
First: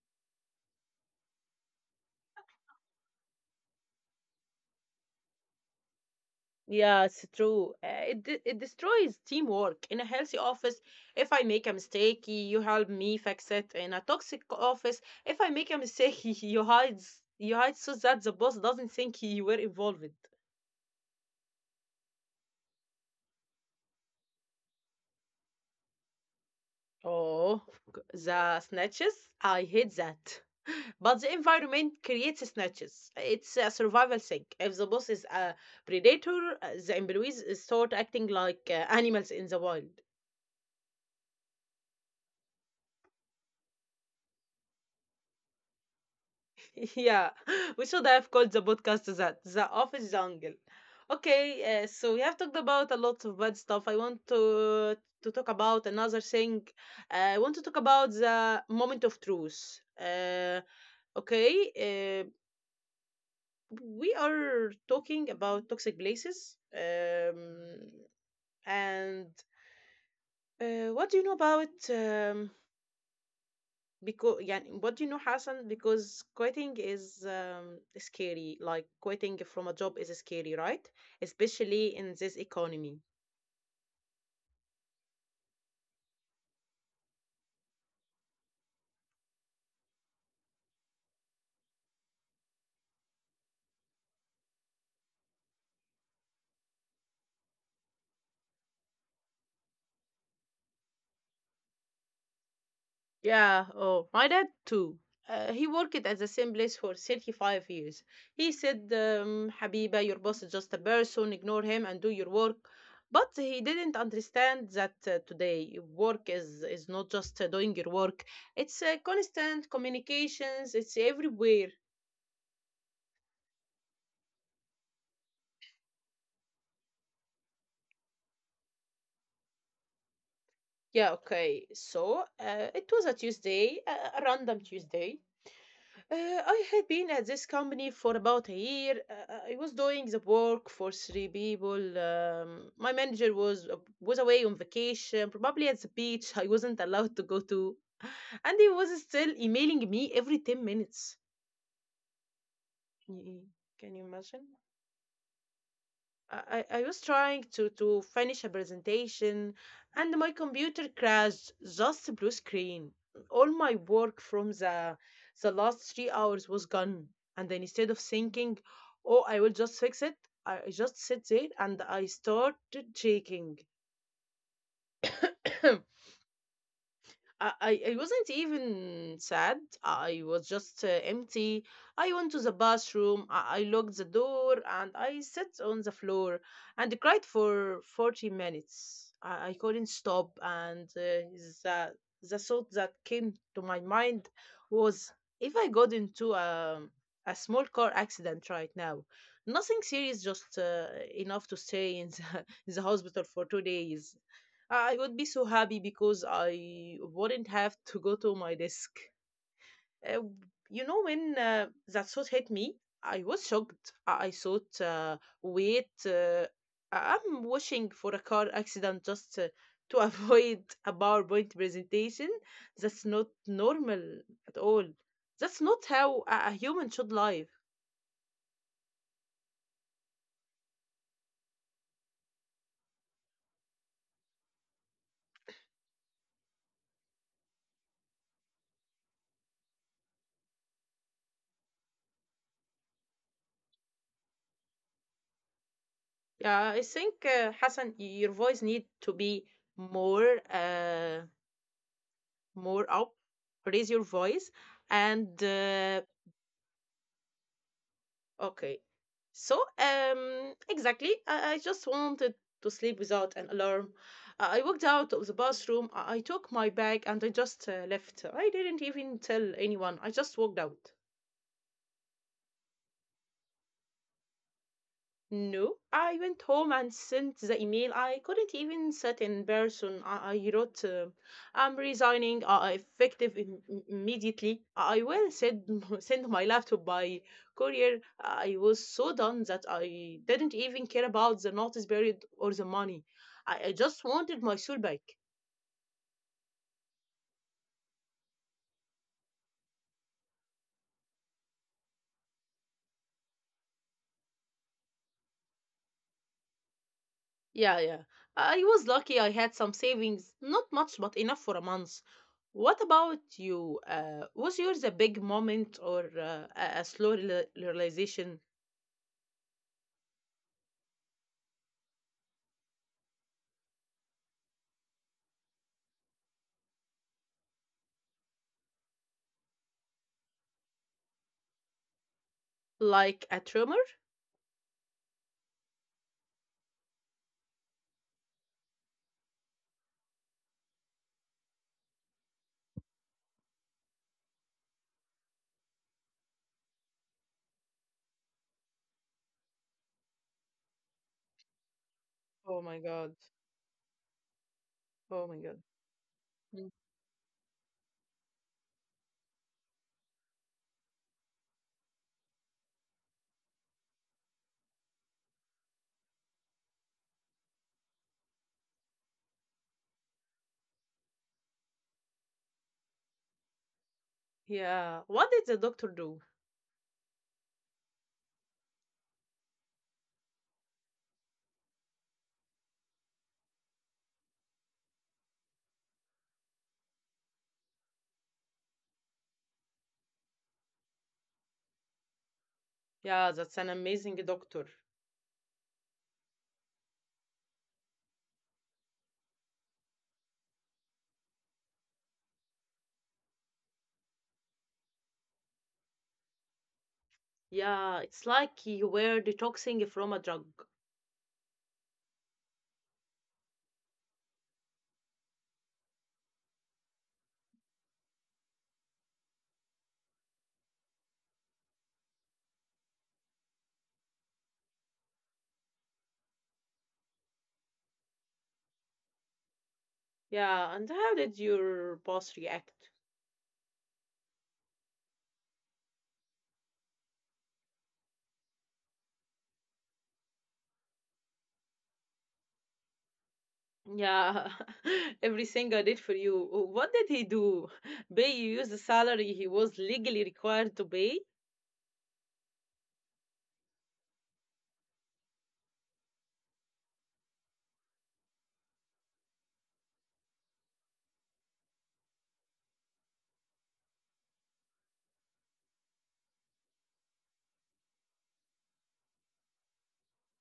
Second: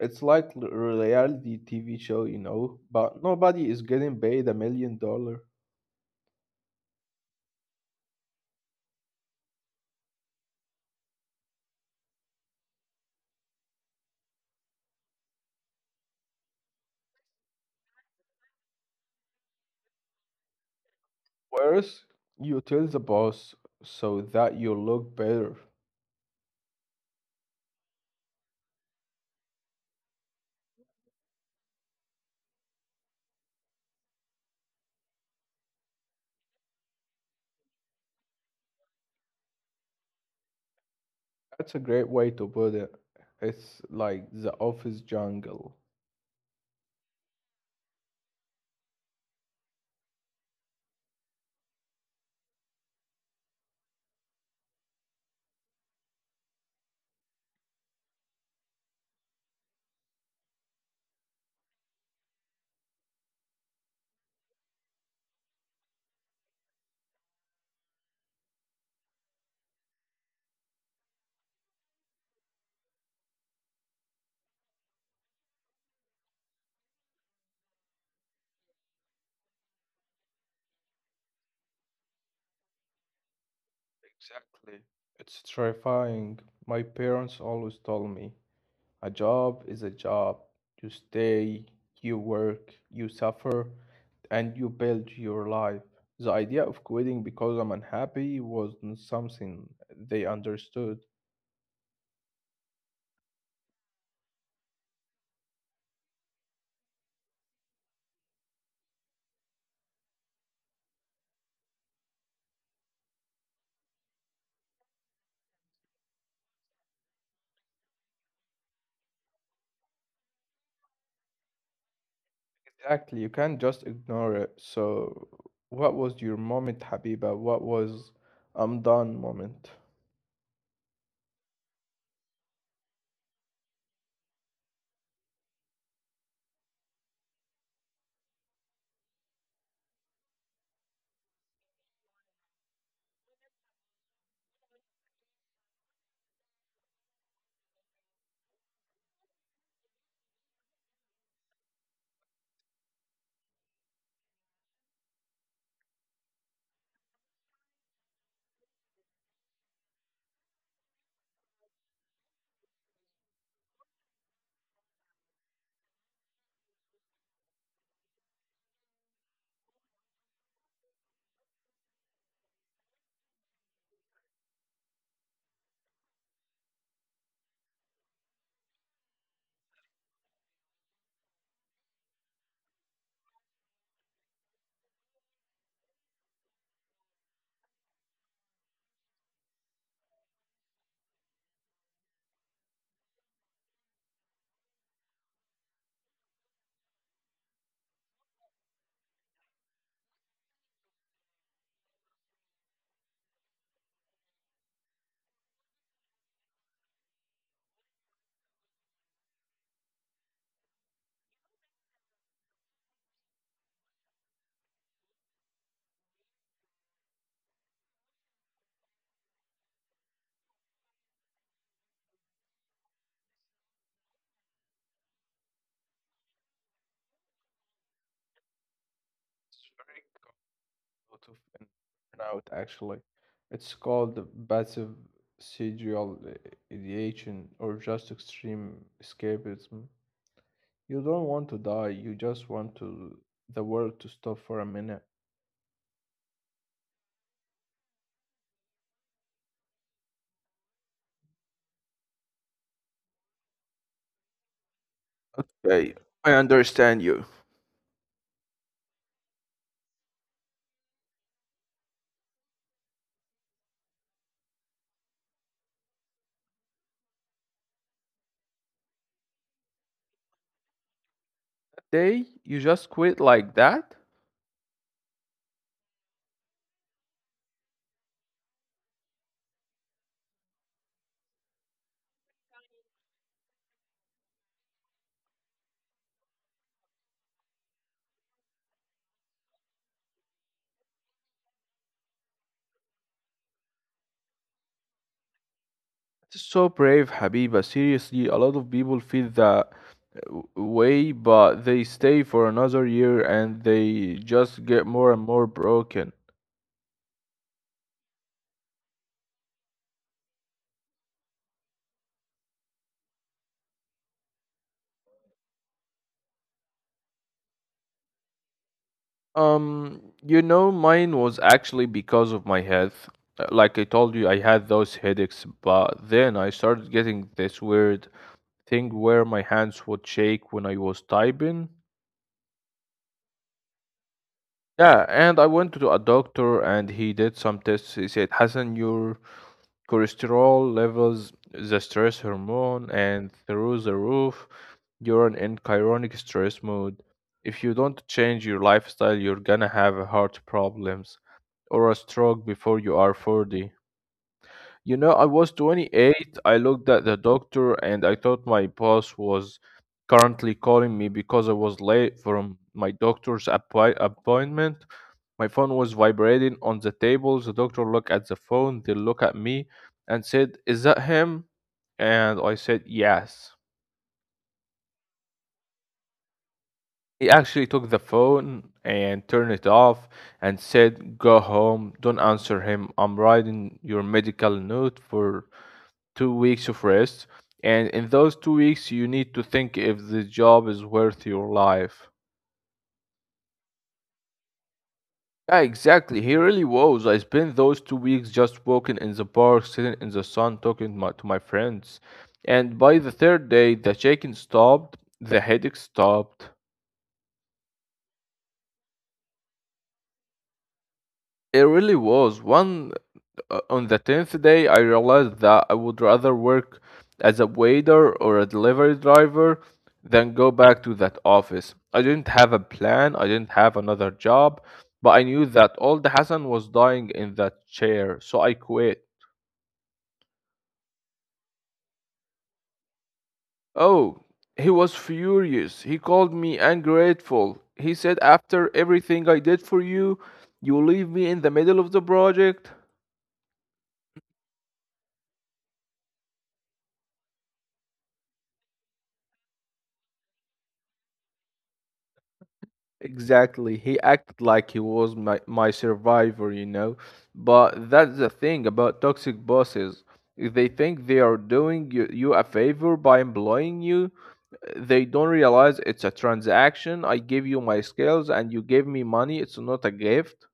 Speaker 2: It's like l- reality T V show, you know, but nobody is getting paid a million dollar.
Speaker 1: Yeah, it's true. Uh, It, de- it destroys teamwork. In a healthy office, if I make a mistake, you help me fix it. In a toxic office, if I make a mistake, (laughs) you hide, you hide so that the boss doesn't think you were involved.
Speaker 2: Whereas you tell the boss so that you look better.
Speaker 1: Oh, g- the snatches. I hate that. But the environment creates snatches. It's a survival thing. If the boss is a predator, uh, the employees start acting like uh, animals in the wild.
Speaker 2: That's a great way to put it. It's like the office jungle.
Speaker 1: Yeah, (laughs) we should have called the podcast that The Office Jungle. Okay, uh, so we have talked about a lot of bad stuff. I want to to talk about another thing. Uh, I want to talk about the moment of truth. Uh, okay, uh, we are talking about toxic places. Um, and uh, what do you know about um, because يعني what do you know, Hassan, because quitting is um, scary, like quitting from a job is scary, right, especially in this economy?
Speaker 2: Exactly. It's terrifying. My parents always told me a job is a job. You stay, you work, you suffer, and you build your life. The idea of quitting because I'm unhappy wasn't something they understood.
Speaker 1: Yeah, oh, my dad too. Uh, he worked at the same place for thirty-five years. He said, um, Habiba, your boss is just a person, ignore him and do your work. But he didn't understand that uh, today work is, is not just uh, doing your work, it's uh, constant communications, it's everywhere.
Speaker 2: Exactly. You can't just ignore it. So, what was your moment, Habiba? What was I'm done moment?
Speaker 1: Yeah, okay. So uh, it was a Tuesday, a a random Tuesday. Uh, I had been at this company for about a year. Uh, I was doing the work for three people. Um, my manager was uh, was away on vacation, probably at the beach. I wasn't allowed to go to, and he was still emailing me every ten minutes. Y- Can you imagine? I, I I was trying to, to finish a presentation and my computer crashed, just a blue screen. All my work from the, the last three hours was gone. And then instead of thinking, oh, I will just fix it, I just sit there and I started shaking. (coughs) I, I I wasn't even sad. I was just uh, empty. I went to the bathroom. I, I locked the door and I sat on the floor and cried for forty minutes. I, I couldn't stop. And uh, the, the thought that came to my mind was, if I got into a, a small car accident right now, nothing serious, just uh, enough to stay in the, (laughs) in the hospital for two days. I would be so happy because I wouldn't have to go to my desk. Uh, you know, when uh, that thought hit me, I was shocked. I, I thought, uh, wait, uh, I- I'm wishing for a car accident just uh, to avoid (laughs) a PowerPoint presentation. That's not normal at all. That's not how a, a human should live.
Speaker 2: Lot of in burnout actually. It's called the passive sexual ideation or just extreme escapism. You don't want to die, you just want to the world to stop for a minute.
Speaker 1: Yeah, I think, uh, Hassan, y- your voice need to be more. Uh, more up, raise your voice and
Speaker 2: Okay,
Speaker 1: uh,
Speaker 2: I understand you.
Speaker 1: okay, so um exactly, I, I just wanted to sleep without an alarm. I I walked out of the bathroom, i, I took my bag and I just uh, left. I didn't even tell anyone, I just walked out.
Speaker 2: Day, you just quit like that?
Speaker 1: No, I went home and sent the email. I couldn't even sit in person. I, I wrote, uh, I'm resigning, uh, effective im- im- immediately. I will send, (laughs) send my laptop by courier. I was so done that I didn't even care about the notice period or the money. I, I just wanted my soul back.
Speaker 2: It's so brave, Habiba. Seriously, a lot of people feel that w- way, but they stay for another year and they just get more and more broken.
Speaker 1: Yeah, yeah. I was lucky I had some savings, not much, but enough for a month. What about you? Uh, was yours a big moment or uh, a, a slow real- realization,
Speaker 2: Um, you know, mine was actually because of my health. Uh, Like I told you, I had those headaches, but then I started getting this weird thing where my hands would shake when I was typing.
Speaker 1: like a tremor?
Speaker 2: Yeah, and I went to a doctor and he did some tests. He said, Hassan, your cholesterol levels, the stress hormone, and through the roof, you're in chronic stress mode. If you don't change your lifestyle, you're gonna have heart problems or a stroke
Speaker 1: Oh
Speaker 2: before
Speaker 1: my
Speaker 2: you are
Speaker 1: god.
Speaker 2: forty. You know, I
Speaker 1: Oh my
Speaker 2: was
Speaker 1: god.
Speaker 2: twenty-eight. I
Speaker 1: Mm.
Speaker 2: looked at the doctor and I thought my boss was currently calling me because I was late from my doctor's appoi- appointment. My phone was vibrating on the table. The doctor looked at the phone, they looked at me and said, is that him? And I said, yes.
Speaker 1: Yeah. What did the doctor do?
Speaker 2: He actually took the phone and turned it off and said, go home. Don't answer him. I'm writing your medical note for two weeks of rest, and in those two weeks, you need to think if the job is worth your life.
Speaker 1: Yeah, that's an amazing doctor.
Speaker 2: Yeah, exactly. He really was. I spent those two weeks just walking in the park, sitting in the sun, talking my, to my friends. And by the third day, the shaking stopped, the headache stopped.
Speaker 1: Yeah, it's like you were detoxing from a drug.
Speaker 2: It really was. One uh, On the tenth day, I realized that I would rather work as a waiter or a delivery driver than go back to that office. I didn't have a plan, I didn't have another job, but I knew that old Hassan was dying in that chair, so I quit.
Speaker 1: Yeah, and how did your boss react?
Speaker 2: Oh, he was furious. He called me ungrateful. He said, after everything I did for you, you leave me in the middle of the project?
Speaker 1: Yeah, (laughs) every singer did for you. What did he do? (laughs) Pay you use the salary he was legally required to pay?
Speaker 2: Exactly. He acted like he was my, my survivor, you know. But that's the thing about toxic bosses. If they think they are doing you, you a favor by employing you, they don't realize it's a transaction. I give you my skills and you give me money. It's not a gift.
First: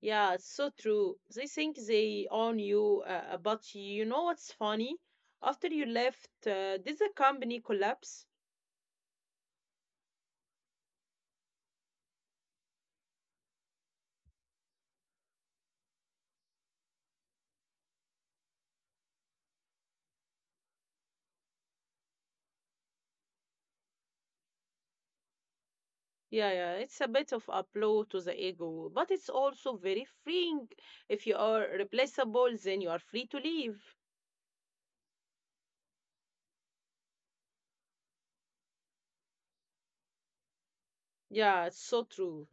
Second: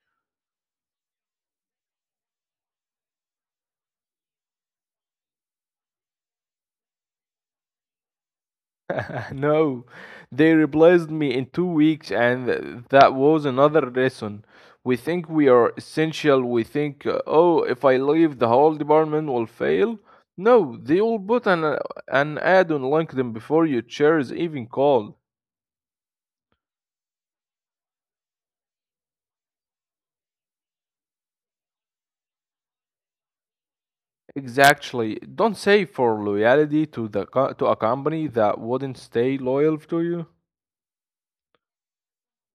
Speaker 1: Yeah, it's so true. They think they own you, uh, uh, but you know what's funny? After you left, uh, did the company collapse?
Speaker 2: (laughs) No, they replaced me in two weeks, and that was another lesson. We think we are essential. We think, uh, oh, if I leave, the whole department will fail. No, they will put an, uh, an ad on LinkedIn before your chair is even called.
Speaker 1: Yeah, yeah, it's a bit of a blow to the ego, but it's also very freeing. If you are replaceable, then you are free to leave.
Speaker 2: Exactly. Don't say for loyalty to the co- to a company that wouldn't stay loyal to you.
Speaker 1: Yeah, it's so true.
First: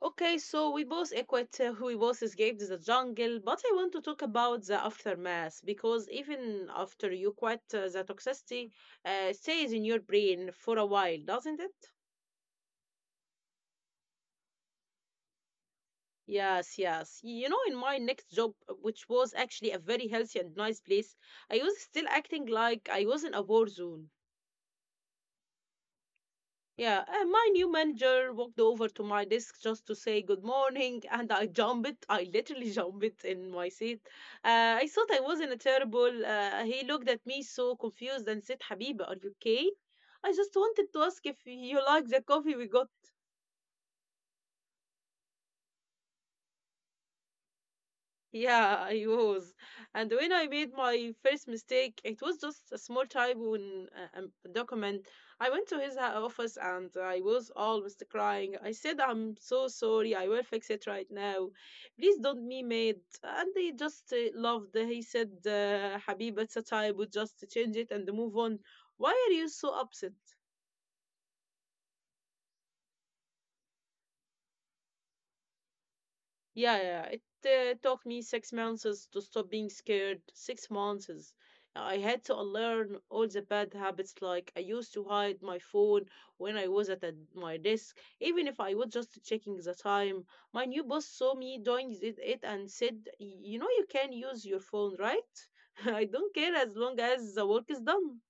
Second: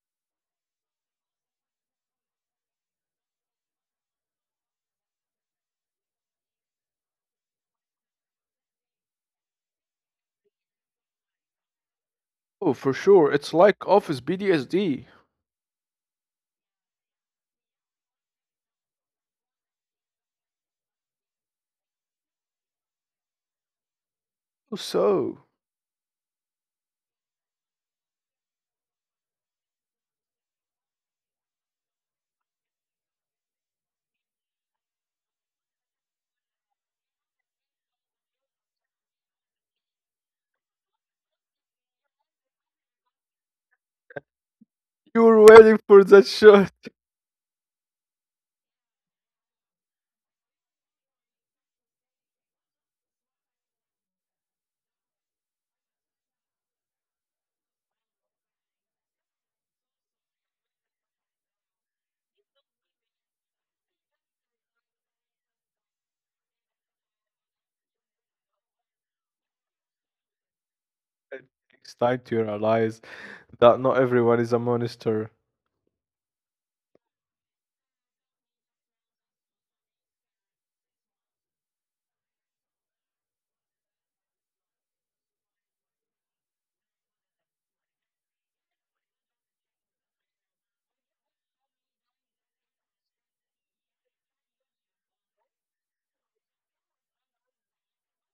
Speaker 1: Okay, so we both equate uh, we both escaped the jungle, but I want to talk about the aftermath because even after you quit, uh, the toxicity uh, stays in your brain for a while, doesn't it?
Speaker 2: Oh, for sure. It's like Office B D S D.
Speaker 1: Yes, yes. You know, in my next job, uh, which was actually a very healthy and nice place, I was still acting like I was in a war zone.
Speaker 2: So,
Speaker 1: Yeah, and my new manager walked over to my desk just to say good morning, (laughs) and I jumped. I literally (laughs) jumped in my seat. Uh, I thought I was not a terrible. Uh, he looked at me so confused and said, "Habiba, are you okay? I just wanted to ask if you like the coffee we got."
Speaker 2: you're waiting for that shot.
Speaker 1: Yeah, (laughs) I was. And when I made my first mistake, it was just a small typo in a, a document. I went to his ha- office and I was almost crying. I said, "I'm so sorry. I will fix it right now. Please don't be mad." And he just uh, loved. He said, uh, "Habib, it's a typo. Just change it and move on. Why are you so upset?"
Speaker 2: It's time to realize that not everyone is a monster.
Speaker 1: Yeah, yeah, yeah. It uh, took me six months is to stop being scared. Six months. is- I had to unlearn all the bad habits. Like I used to hide my phone when I was at a, my desk, even if I was just checking the time. My new boss saw me doing it, it and said, "Y- "You know, you can use your phone, right? (laughs) I don't care as long as the work is done."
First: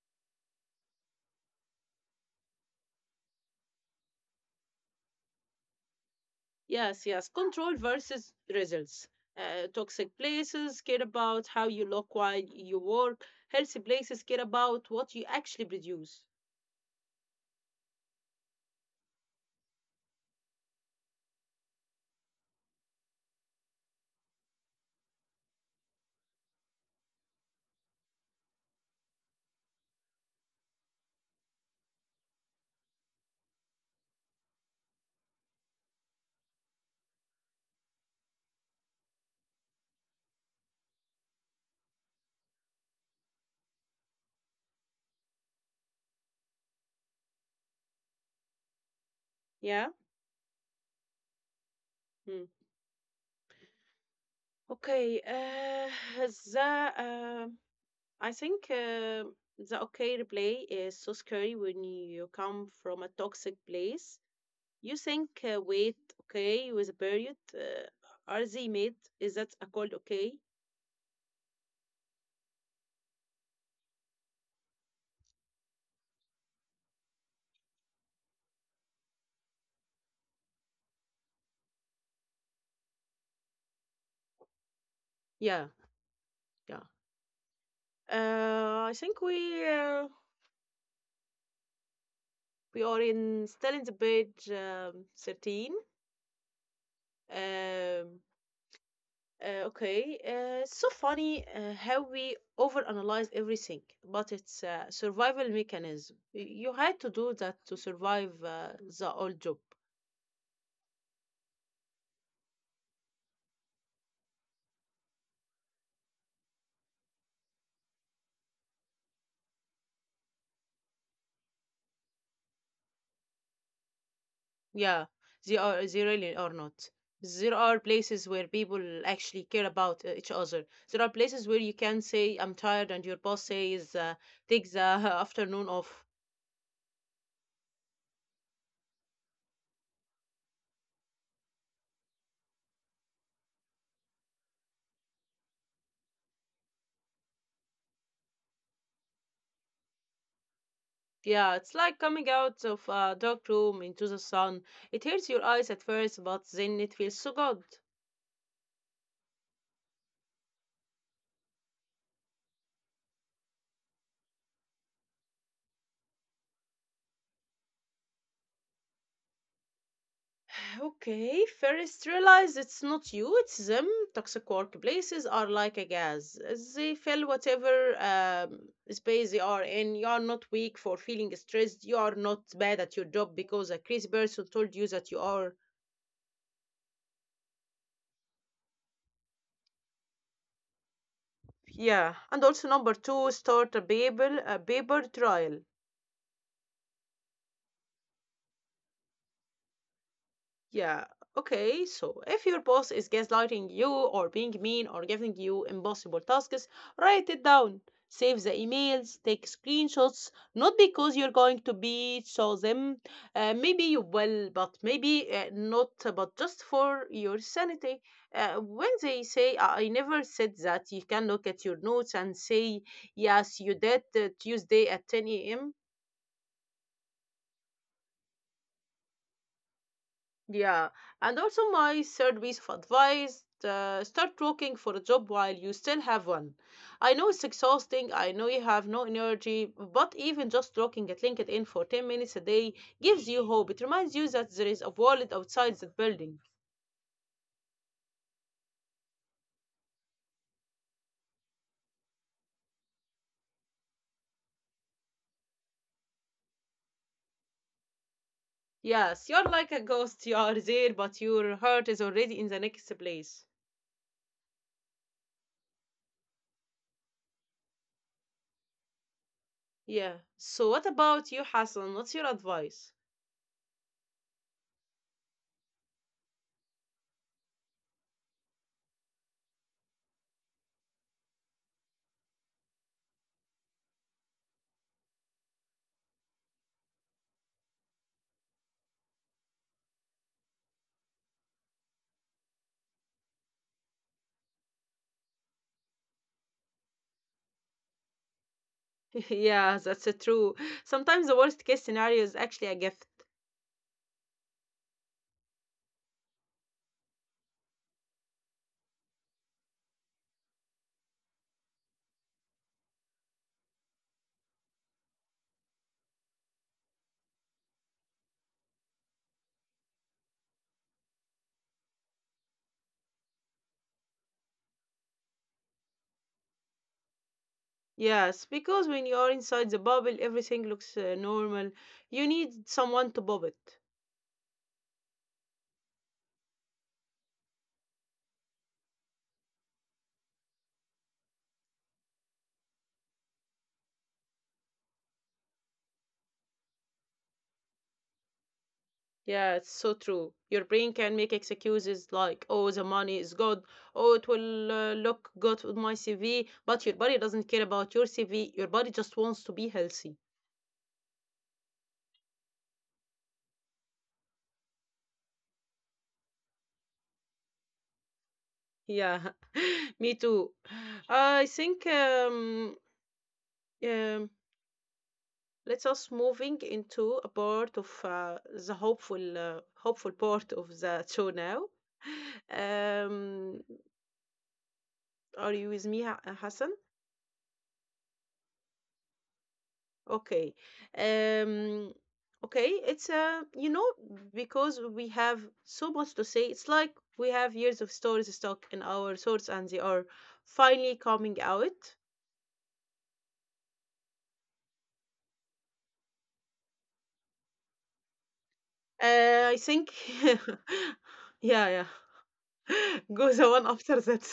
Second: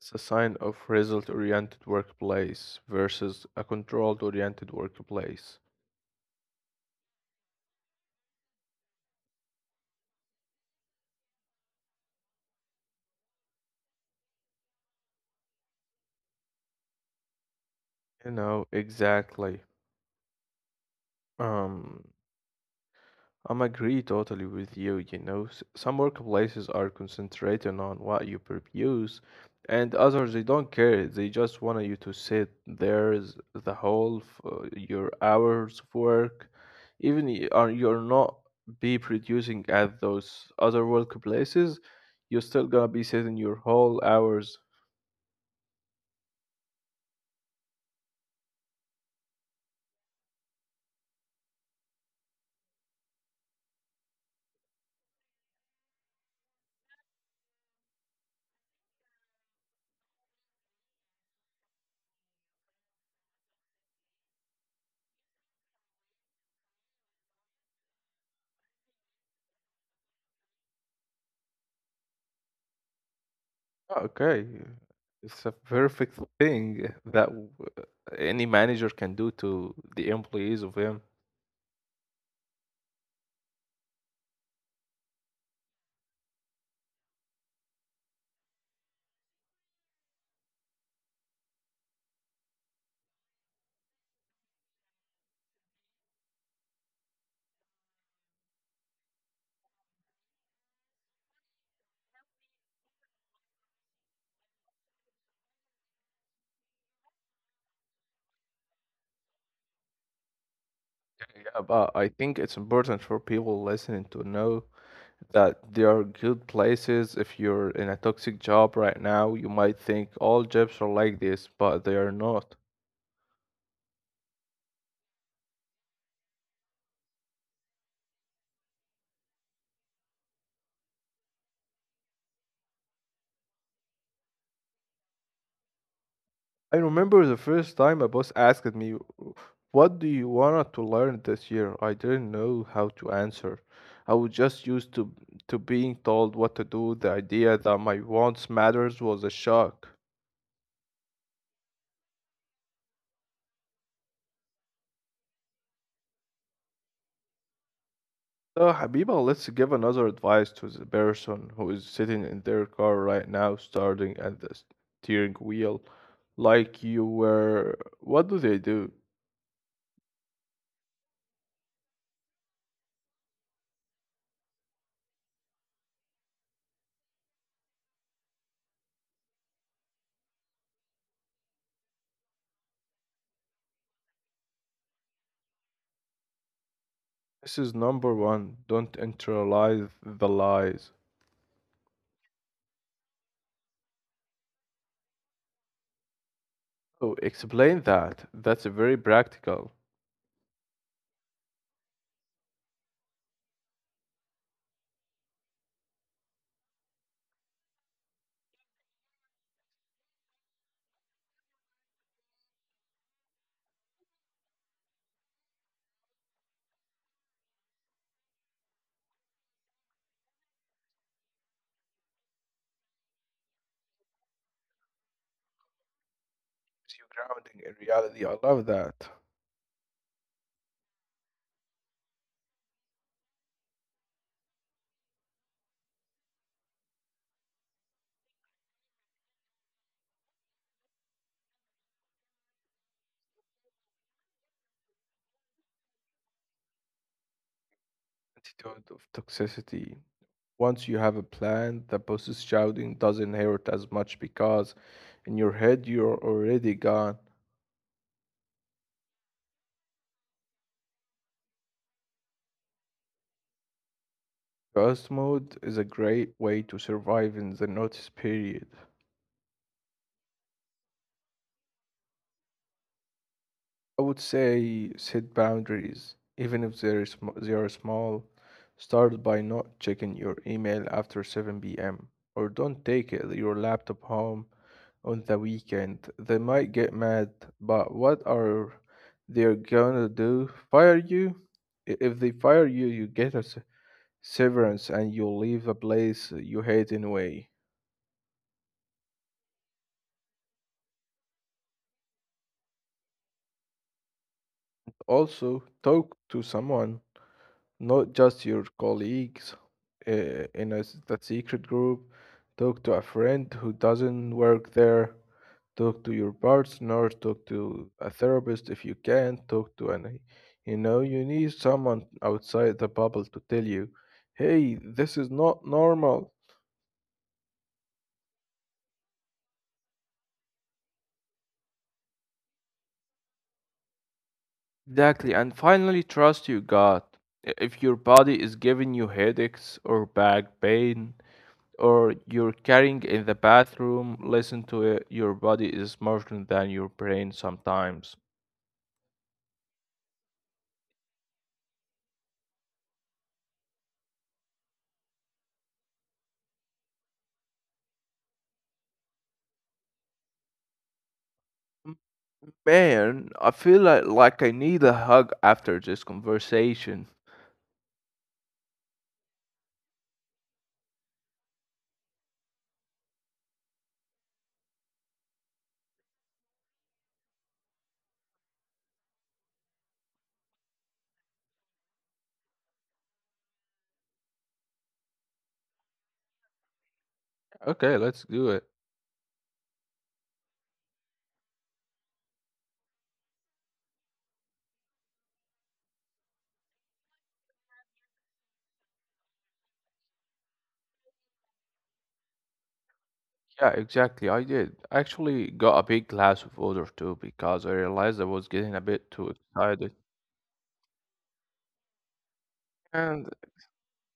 Speaker 2: It's a sign of result oriented workplace versus a controlled oriented workplace.
Speaker 1: Yes, yes. Control versus results. Uh, toxic places care about how you look while you work. Healthy places care about what you actually produce.
Speaker 2: You know, exactly. Um, I'm agree totally with you. You know, S- some workplaces are concentrating on what you produce, and others they don't care. They just want you to sit there is the whole f- uh, your hours of work, even y- are you're not be producing at those other workplaces, you're still gonna be sitting your whole hours.
Speaker 1: Yeah. Hmm. Okay. Uh, the uh, I think uh, the okay replay is so scary when you come from a toxic place. You think, uh, wait, okay, with a period, uh, are they made? Is that a called okay?
Speaker 2: Okay, it's a perfect thing that w- any manager can do to the employees of him.
Speaker 1: Yeah. Yeah. Uh, I think we uh, We are in still in the page um, thirteen. Um, uh, okay, uh, it's so funny uh, how we overanalyze everything, but it's a survival mechanism. Y- You had to do that to survive uh, the old job.
Speaker 2: Yeah, but I think it's important for people listening to know that there are good places. If you're in a toxic job right now, you might think all jobs are like this, but they are not.
Speaker 1: Yeah, they are they really are not. There are places where people actually care about uh, each other. There are places where you can say, "I'm tired," and your boss says, uh, "Take the (laughs) afternoon off."
Speaker 2: I remember the first time a boss asked me, what do you want to learn this year? I didn't know how to answer. I was just used to, to being told what to do. The idea that my wants matters was a shock.
Speaker 1: Yeah, it's like coming out of a dark room into the sun. It hurts your eyes at first, but then it feels so good.
Speaker 2: So, Habiba, let's give another advice to the person who is sitting in their car right now, starting at the steering wheel, like you were. What do they do?
Speaker 1: (sighs) Okay, first realize it's not you, it's them. Toxic workplaces are like a gas. They fill whatever um, space they are in. You are not weak for feeling stressed. You are not bad at your job because a crazy person told you that you are.
Speaker 2: This is number one. Don't internalize the lies.
Speaker 1: Yeah, and also number two, start a paper, a paper trial.
Speaker 2: Oh, explain that. That's very practical.
Speaker 1: Yeah. Okay. So if your boss is gaslighting you or being mean or giving you impossible tasks, write it down. Save the emails, take screenshots, not because you're going to be show them. Uh, maybe you will, but maybe uh, not, but just for your sanity. Uh, when they say, I I never said that, you can look at your notes and say, yes, you did uh, Tuesday at ten a m.
Speaker 2: It's you grounding in reality. I love that.
Speaker 1: Yeah, and also my third piece of advice, uh, start working for a job while you still have one. I know it's exhausting, I know you have no energy, but even just looking at LinkedIn for ten minutes a day gives you hope. It reminds you that there is a world outside that building.
Speaker 2: Attitude of toxicity. Once you have a plan, the boss's shouting doesn't hurt as much because in your head you're already gone.
Speaker 1: Yes, you're like a ghost, you are there, but your heart is already in the next place.
Speaker 2: Ghost mode is a great way to survive in the notice period.
Speaker 1: Yeah. So what about you, Hassan? What's your advice?
Speaker 2: I would say set boundaries, even if they are, sm- they are small. Start by not checking your email after seven p m or don't take it- your laptop home on the weekend. They might get mad, but what are they gonna do? Fire you? I- If they fire you, you get a s- severance and you leave a place you hate anyway.
Speaker 1: (laughs) Yeah, that's uh, true. Sometimes the worst case scenario is actually a gift.
Speaker 2: Also, talk to someone, not just your colleagues uh, in a, s- that secret group. Talk to a friend who doesn't work there. Talk to your partner. Talk to a therapist if you can. Talk to any. You know, you need someone outside the bubble to tell you, hey, this is not normal.
Speaker 1: Yes, because when you are inside the bubble, everything looks uh, normal. You need someone to bob it.
Speaker 2: Exactly. And finally, trust your gut. I- If your body is giving you headaches or back pain, or you're carrying in the bathroom, listen to it. Your body is smarter than your brain sometimes.
Speaker 1: Yeah, it's so true. Your brain can make excuses like, oh, the money is good, oh, it will uh, look good with my C V, but your body doesn't care about your C V. Your body just wants to be healthy.
Speaker 2: M- Man, I feel like, like I need a hug after this conversation.
Speaker 1: Yeah, (laughs) me too. I think um, um, let us moving into a part of uh, the hopeful uh, hopeful part of the show now. (laughs) Um, are you with me, Ha- Hassan?
Speaker 2: Okay, let's do it.
Speaker 1: Okay. Um, okay. It's uh, you know, because we have so much to say. It's like we have years of stories stuck in our thoughts, and they are finally coming out.
Speaker 2: Yeah, exactly. I did. I actually got a big glass of water too because I realized I was getting a bit too
Speaker 1: Uh, I think.
Speaker 2: excited.
Speaker 1: (laughs) yeah, yeah. (laughs) Go
Speaker 2: And
Speaker 1: the one after that.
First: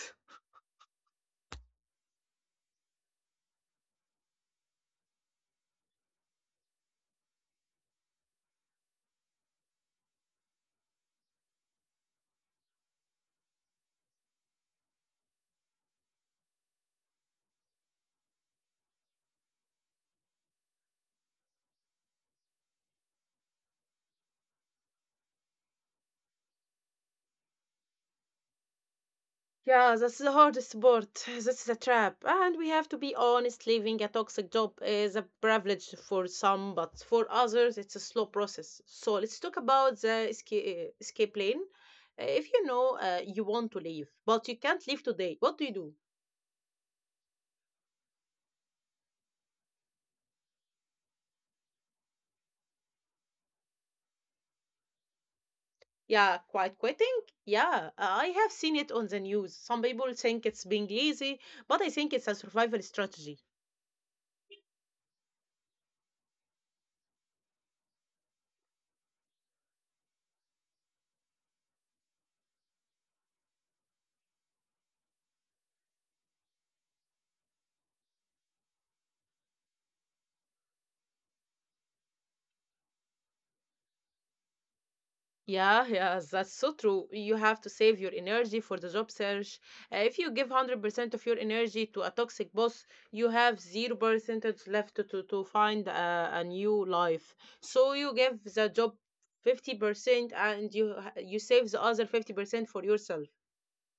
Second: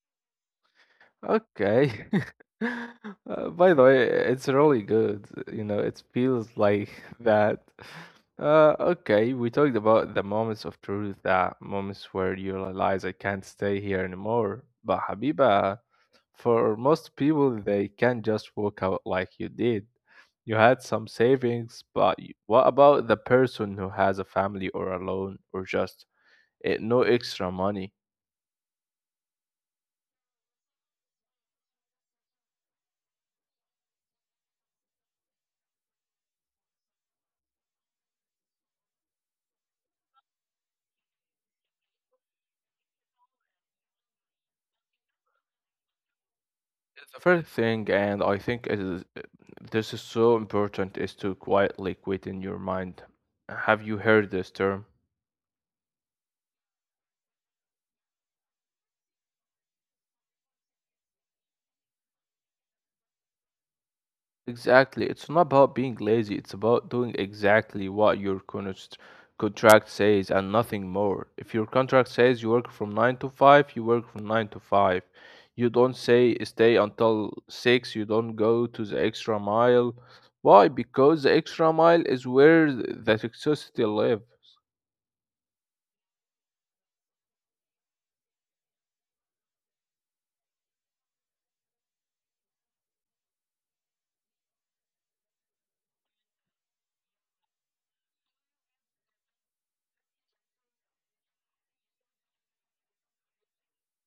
Speaker 2: okay. (laughs) Uh, by the way, it's really good. You know, it feels like (laughs) that. Uh, okay, we talked about the moments of truth, that moments where you realize I can't stay here anymore. But Habiba, for most people, they can't just walk out like you did. You had some savings, but y- what about the person who has a family or a loan or just eh, no extra money?
Speaker 1: Yeah, that's the hardest part. (sighs) That's the trap. And we have to be honest, leaving a toxic job is a privilege for some, but for others, it's a slow process. So let's talk about the escape, escape lane. Uh, If you know uh, you want to leave, but you can't leave today, what do you do?
Speaker 2: The first thing, and I think it is, this is so important, is to quietly quit in your mind. Have you heard this term?
Speaker 1: Yeah, quiet quitting? Yeah, I have seen it on the news. Some people think it's being lazy, but I think it's a survival strategy.
Speaker 2: Exactly. It's not about being lazy, it's about doing exactly what your const- contract says and nothing more. If your contract says you work from nine to five, you work from nine to five. You don't say stay until six, you don't go to the extra mile. Why? Because the extra mile is where th- the toxicity live.
Speaker 1: Yeah, yeah, that's so true. You have to save your energy for the job search. Uh, if you give one hundred percent of your energy to a toxic boss, you have zero percent left to, to, to find a, a new life. So you give the job fifty percent and you ha- you save the other fifty percent for yourself.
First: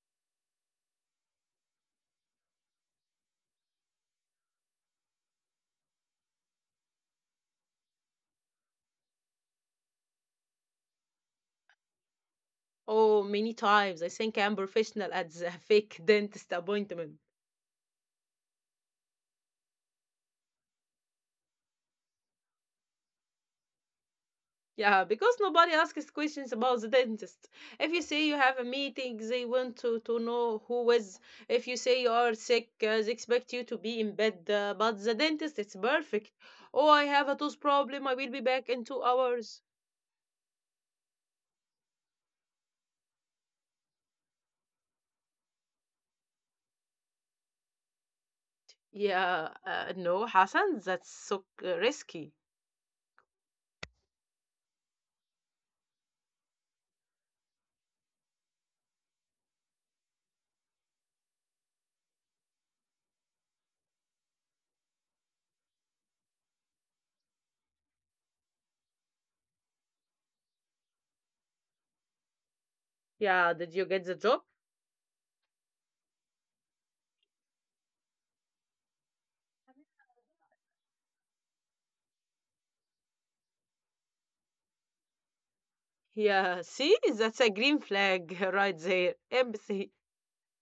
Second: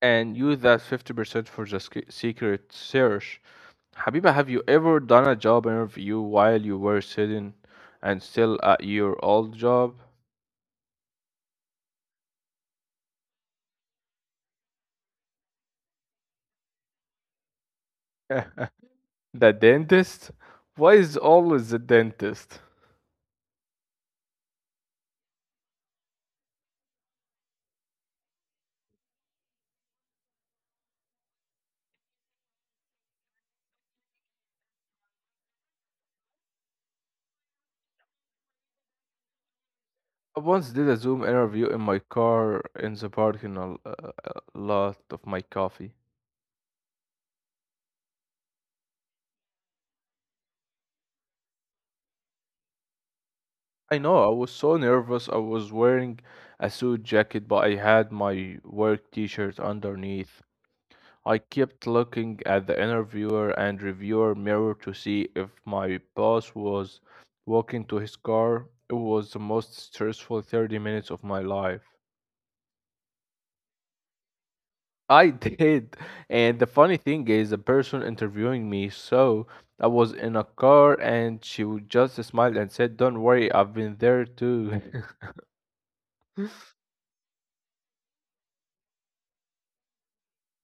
Speaker 2: And use that fifty percent for the sec- secret search. Habiba, have you ever done a job interview while you were sitting and still at your old job?
Speaker 1: Oh, many times I think I'm professional at the (laughs) fake dentist appointment.
Speaker 2: (laughs) the dentist? Why is always the dentist?
Speaker 1: Yeah, because nobody asks questions about the dentist. If you say you have a meeting, they want to, to know who is. If you say you are sick, uh, they expect you to be in bed. Uh, but the dentist, it's perfect. Oh, I have a tooth problem. I will be back in two hours.
Speaker 2: I once did a Zoom interview in my car in the parking l- uh, uh, lot of my coffee.
Speaker 1: Yeah, uh, no, Hassan, that's so uh, risky.
Speaker 2: I know, I was so nervous. I was wearing a suit jacket, but I had my work t shirt underneath. I kept looking at the interviewer and reviewer mirror to see if my boss was walking to his car. It was the most stressful thirty minutes of my life.
Speaker 1: Yeah, did you get the job?
Speaker 2: I (laughs) did. And the funny thing is, the person interviewing me, so I was in a car and she would just smiled and said, don't worry, I've been there too. (laughs)
Speaker 1: Yeah, see, that's a green flag (laughs) right there. Empathy.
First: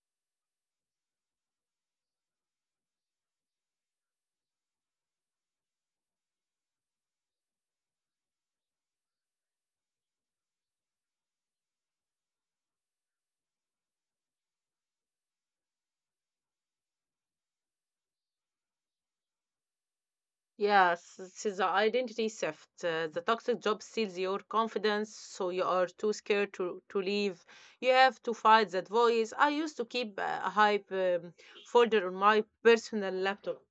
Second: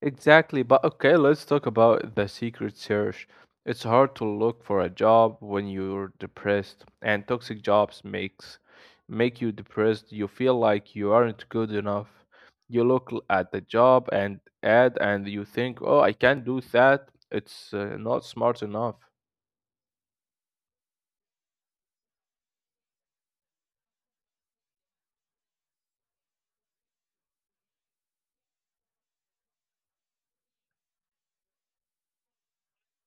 Speaker 2: Exactly, but okay, let's talk about the secret search. It's hard to look for a job when you're depressed, and toxic jobs makes make you depressed. You feel like you aren't good enough. You look l- at the job and ad, and you think, "Oh, I can't do that. It's uh, not smart enough."
Speaker 1: Yes, it is the identity shift. Uh, the toxic job steals your confidence, so you are too scared to, to leave. You have to fight that voice. I used to keep a a hype um, folder on my personal laptop.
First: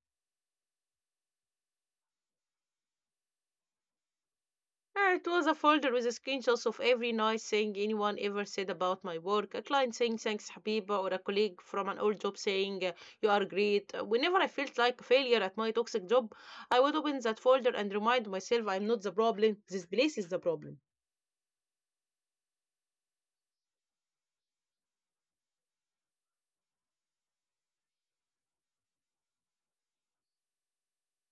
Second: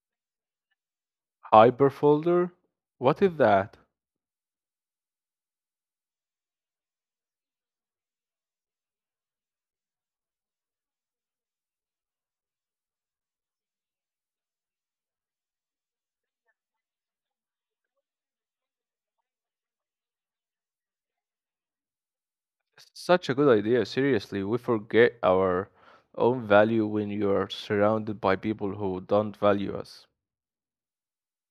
Speaker 2: Hyperfolder? What is that?
Speaker 1: Uh, It was a folder with screenshots of every nice thing anyone ever said about my work. A client saying thanks, Habiba, or a colleague from an old job saying uh, you are great. Uh, Whenever I felt like a failure at my toxic job, I would open that folder and remind myself I'm not the problem. This place is the problem.
Speaker 2: Such a good idea. Seriously, we forget our own value when you are surrounded by people who don't value us.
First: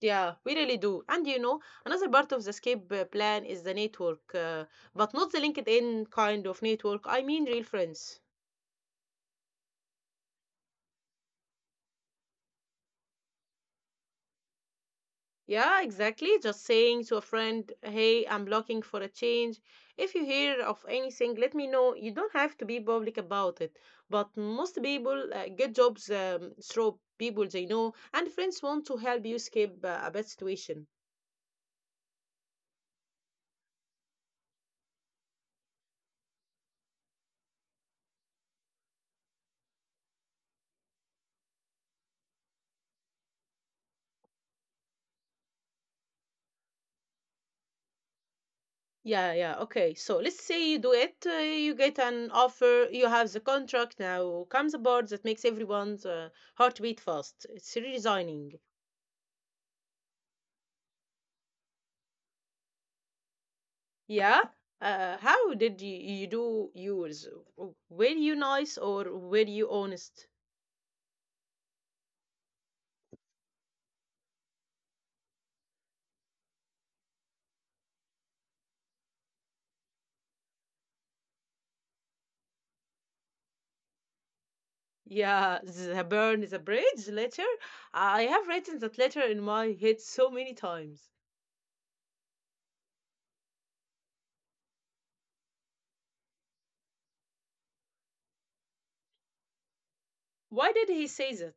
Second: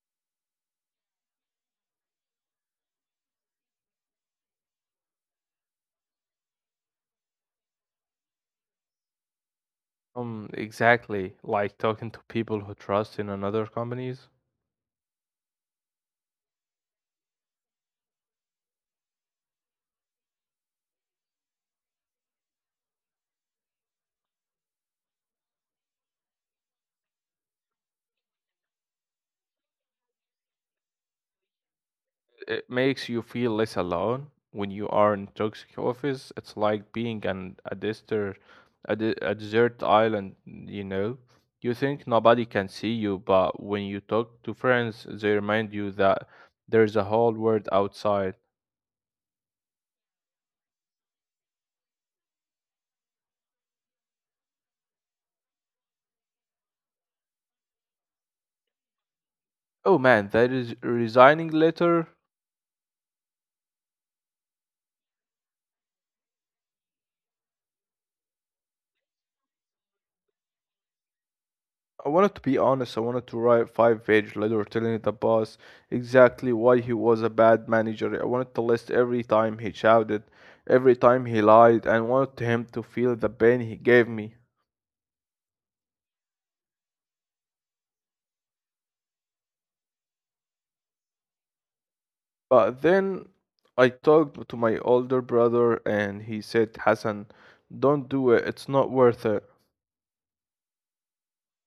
Speaker 1: Yeah, we really do. And you know, another part of the escape uh, plan is the network, uh, but not the LinkedIn kind of network. I mean, real friends.
Speaker 2: Um, exactly. Like talking to people who trust in another companies,
Speaker 1: Yeah, exactly. Just saying to a friend, hey, I'm looking for a change. If you hear of anything, let me know. You don't have to be public about it. But most people uh, get jobs um, through people they know, and friends want to help you escape uh, a bad situation.
Speaker 2: it makes you feel less alone when you are in toxic office. It's like being an a desert, a, de a desert island, you know. You think nobody can see you, but when you talk to friends, they remind you that there's a whole world outside.
Speaker 1: Yeah, yeah. Okay. So let's say you do it. Uh, you get an offer. You have the contract. Now comes a board that makes everyone's uh, heartbeat fast. It's resigning.
Speaker 2: Oh man, that is resigning letter.
Speaker 1: Yeah. Uh, how did you, you do yours? W- Were you nice or were you honest?
Speaker 2: I wanted to be honest. I wanted to write a five page letter telling the boss exactly why he was a bad manager. I wanted to list every time he shouted, every time he lied, and wanted him to feel the pain he gave me.
Speaker 1: Yeah, the burn is a bridge letter. I have written that letter in my head so many times.
Speaker 2: But then I talked to my older brother and he said, Hassan, don't do it. It's not worth it.
Speaker 1: Why did he say that?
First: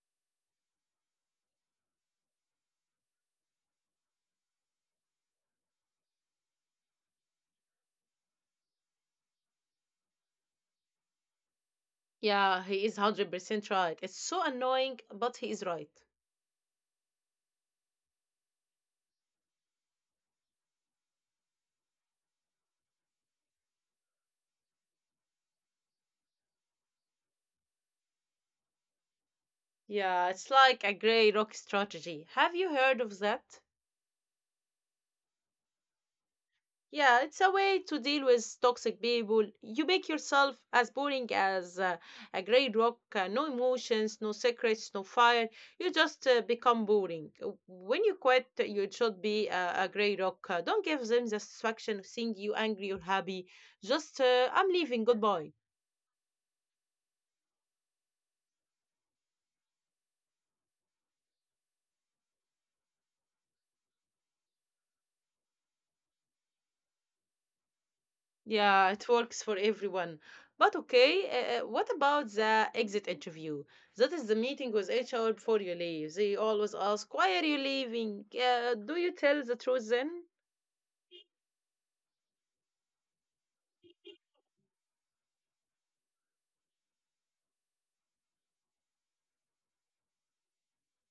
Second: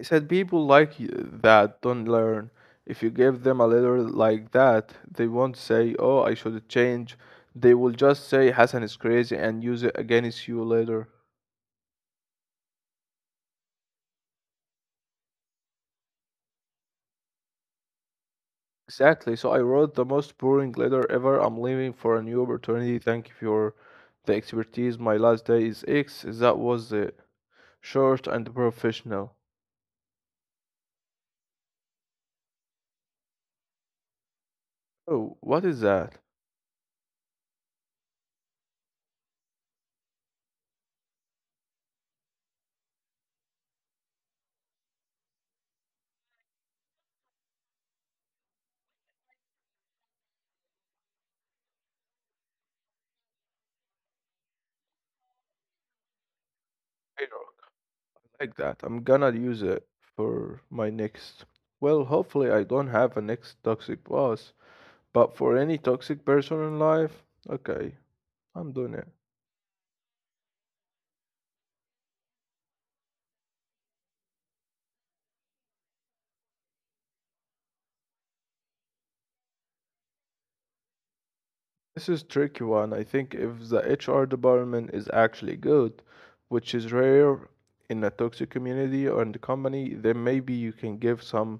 Speaker 2: He said people like y- that don't learn. If you give them a letter like that, they won't say, "Oh, I should change." They will just say Hassan is crazy and use it against you later.
Speaker 1: Yeah, he is one hundred percent right. It's so annoying, but he is right.
Speaker 2: Exactly. So I wrote the most boring letter ever. I'm leaving for a new opportunity. Thank you for the expertise. My last day is X. That was it. Short and professional.
Speaker 1: Yeah, it's like a gray rock strategy. Have you heard of that?
Speaker 2: Oh, what is that?
Speaker 1: Yeah, it's a way to deal with toxic people. You make yourself as boring as uh, a gray rock, uh, no emotions, no secrets, no fire. You just uh, become boring. Uh, When you quit, you should be a, a gray rock. Uh, don't give them the satisfaction of seeing you angry or happy. Just, uh, I'm leaving, goodbye.
Speaker 2: I don't like that. I'm gonna use it for my next. Well, hopefully I don't have a next toxic boss. But for any toxic person in life, okay, I'm doing it.
Speaker 1: Yeah, it works for everyone. But okay, uh, uh, what about the exit interview? That is the meeting with H R before you leave. They always ask, why are you leaving? Uh, do you tell the truth then?
Speaker 2: This is tricky one. I think if the H R department is actually good, which is rare in a toxic community or in the company, then maybe you can give some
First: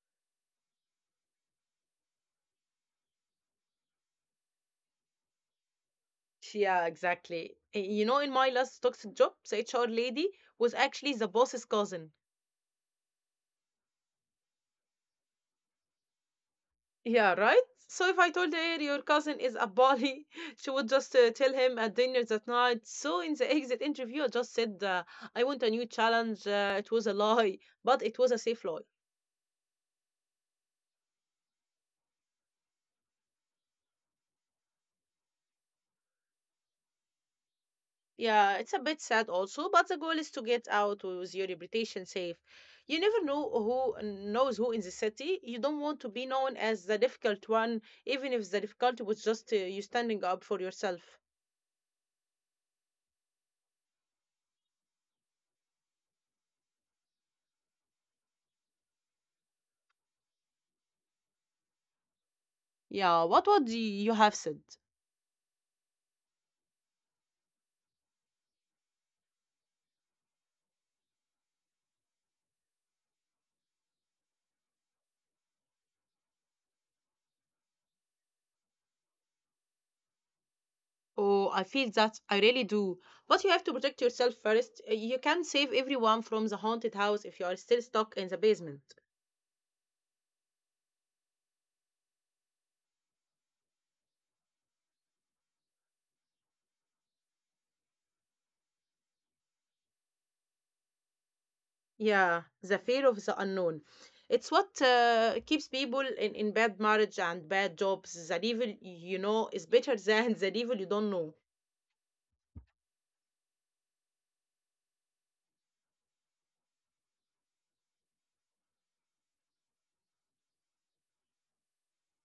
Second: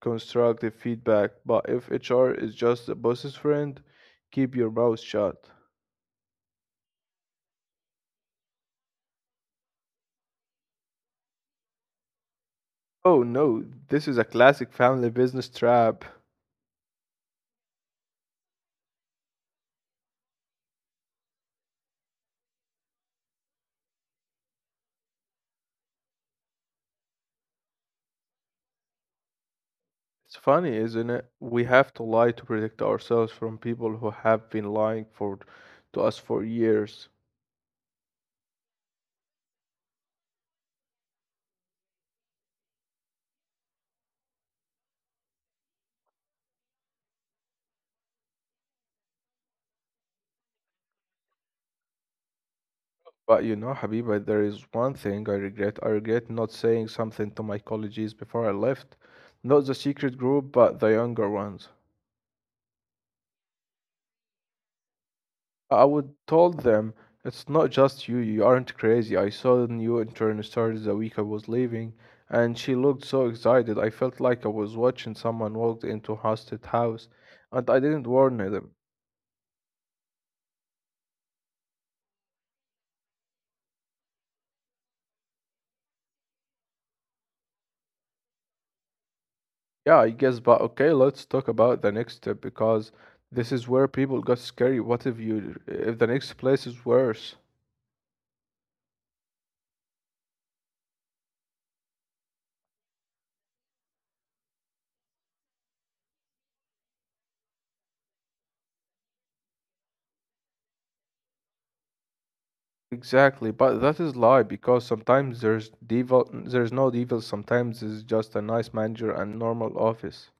Speaker 2: constructive feedback. But if H R is just the boss's friend, keep your mouth shut.
Speaker 1: Yeah, exactly. Y- You know, in my last toxic job, the H R lady was actually the boss's cousin.
Speaker 2: Oh no, this is a classic family business trap.
Speaker 1: Yeah, right? So if I told her your cousin is a bully, (laughs) she would just uh, tell him at dinner that night. So in the exit interview, I just said, uh, I want a new challenge. Uh, it was a lie, but it was a safe lie.
Speaker 2: It's funny, isn't it? We have to lie to protect ourselves from people who have been lying for to us for years.
Speaker 1: Yeah, it's a bit sad also, but the goal is to get out with your reputation safe. You never know who knows who in the city. You don't want to be known as the difficult one, even if the difficulty was just uh, you standing up for yourself.
Speaker 2: But you know, Habiba, there is one thing I regret. I regret not saying something to my colleagues before I left. Not the secret group, but the younger ones.
Speaker 1: Yeah, what would y- you have said?
Speaker 2: I would told them it's not just you, you aren't crazy. I saw the new intern started the week I was leaving, and she looked so excited. I felt like I was watching someone walk into a haunted house, and I didn't warn them.
Speaker 1: Oh, I feel that. I really do. But you have to protect yourself first. Uh, You can save everyone from the haunted house if you are still stuck in the basement.
Speaker 2: Yeah, I guess, but okay, let's talk about the next step because this is where people got scary. What if you if the next place is worse?
Speaker 1: Yeah, the fear of the unknown. It's what uh, keeps people in, in bad marriage and bad jobs. The devil you know is better (laughs) than the devil you don't know.
Speaker 2: Exactly, but that is lie because sometimes there's devil, there's no devil, sometimes it's just a nice manager and normal office.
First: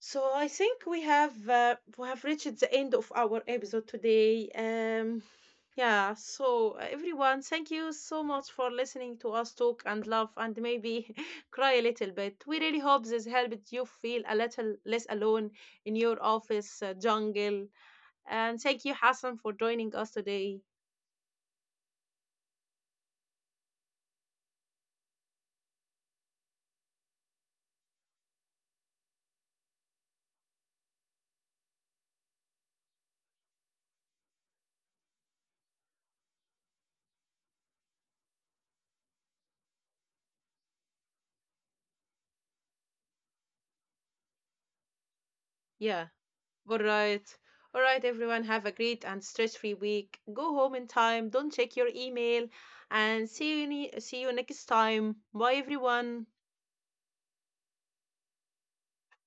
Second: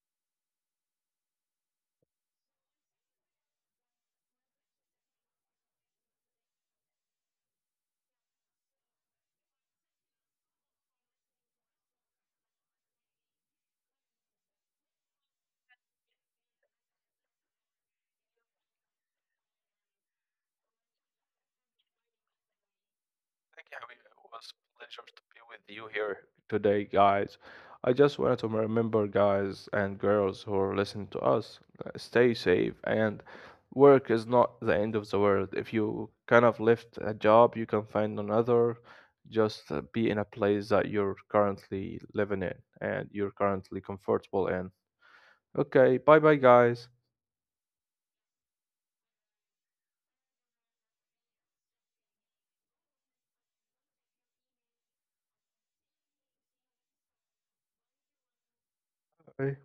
Speaker 1: So I think we have uh, we have reached the end of our episode today. Um, yeah. So uh, everyone, thank you so much for listening to us talk and laugh and maybe (laughs) cry a little bit. We really hope this helped you feel a little less alone in your office uh, jungle. And thank you, Hassan, for joining us today.
Speaker 2: Thank you, Javier. It was a pleasure to be with you here today, guys. I just wanted to remember, guys and girls who are listening to us, uh, stay safe and work is not the end of the world. If you kind of left a job, you can find another. Just uh, be in a place that you're currently living in and you're currently comfortable in. Okay, bye bye,
Speaker 1: Yeah.
Speaker 2: guys.
Speaker 1: All right. All right, everyone. Have a great and stress-free week. Go home in time. Don't check your email. And see you ne- see you next time. Bye, everyone.
Speaker 2: Bye.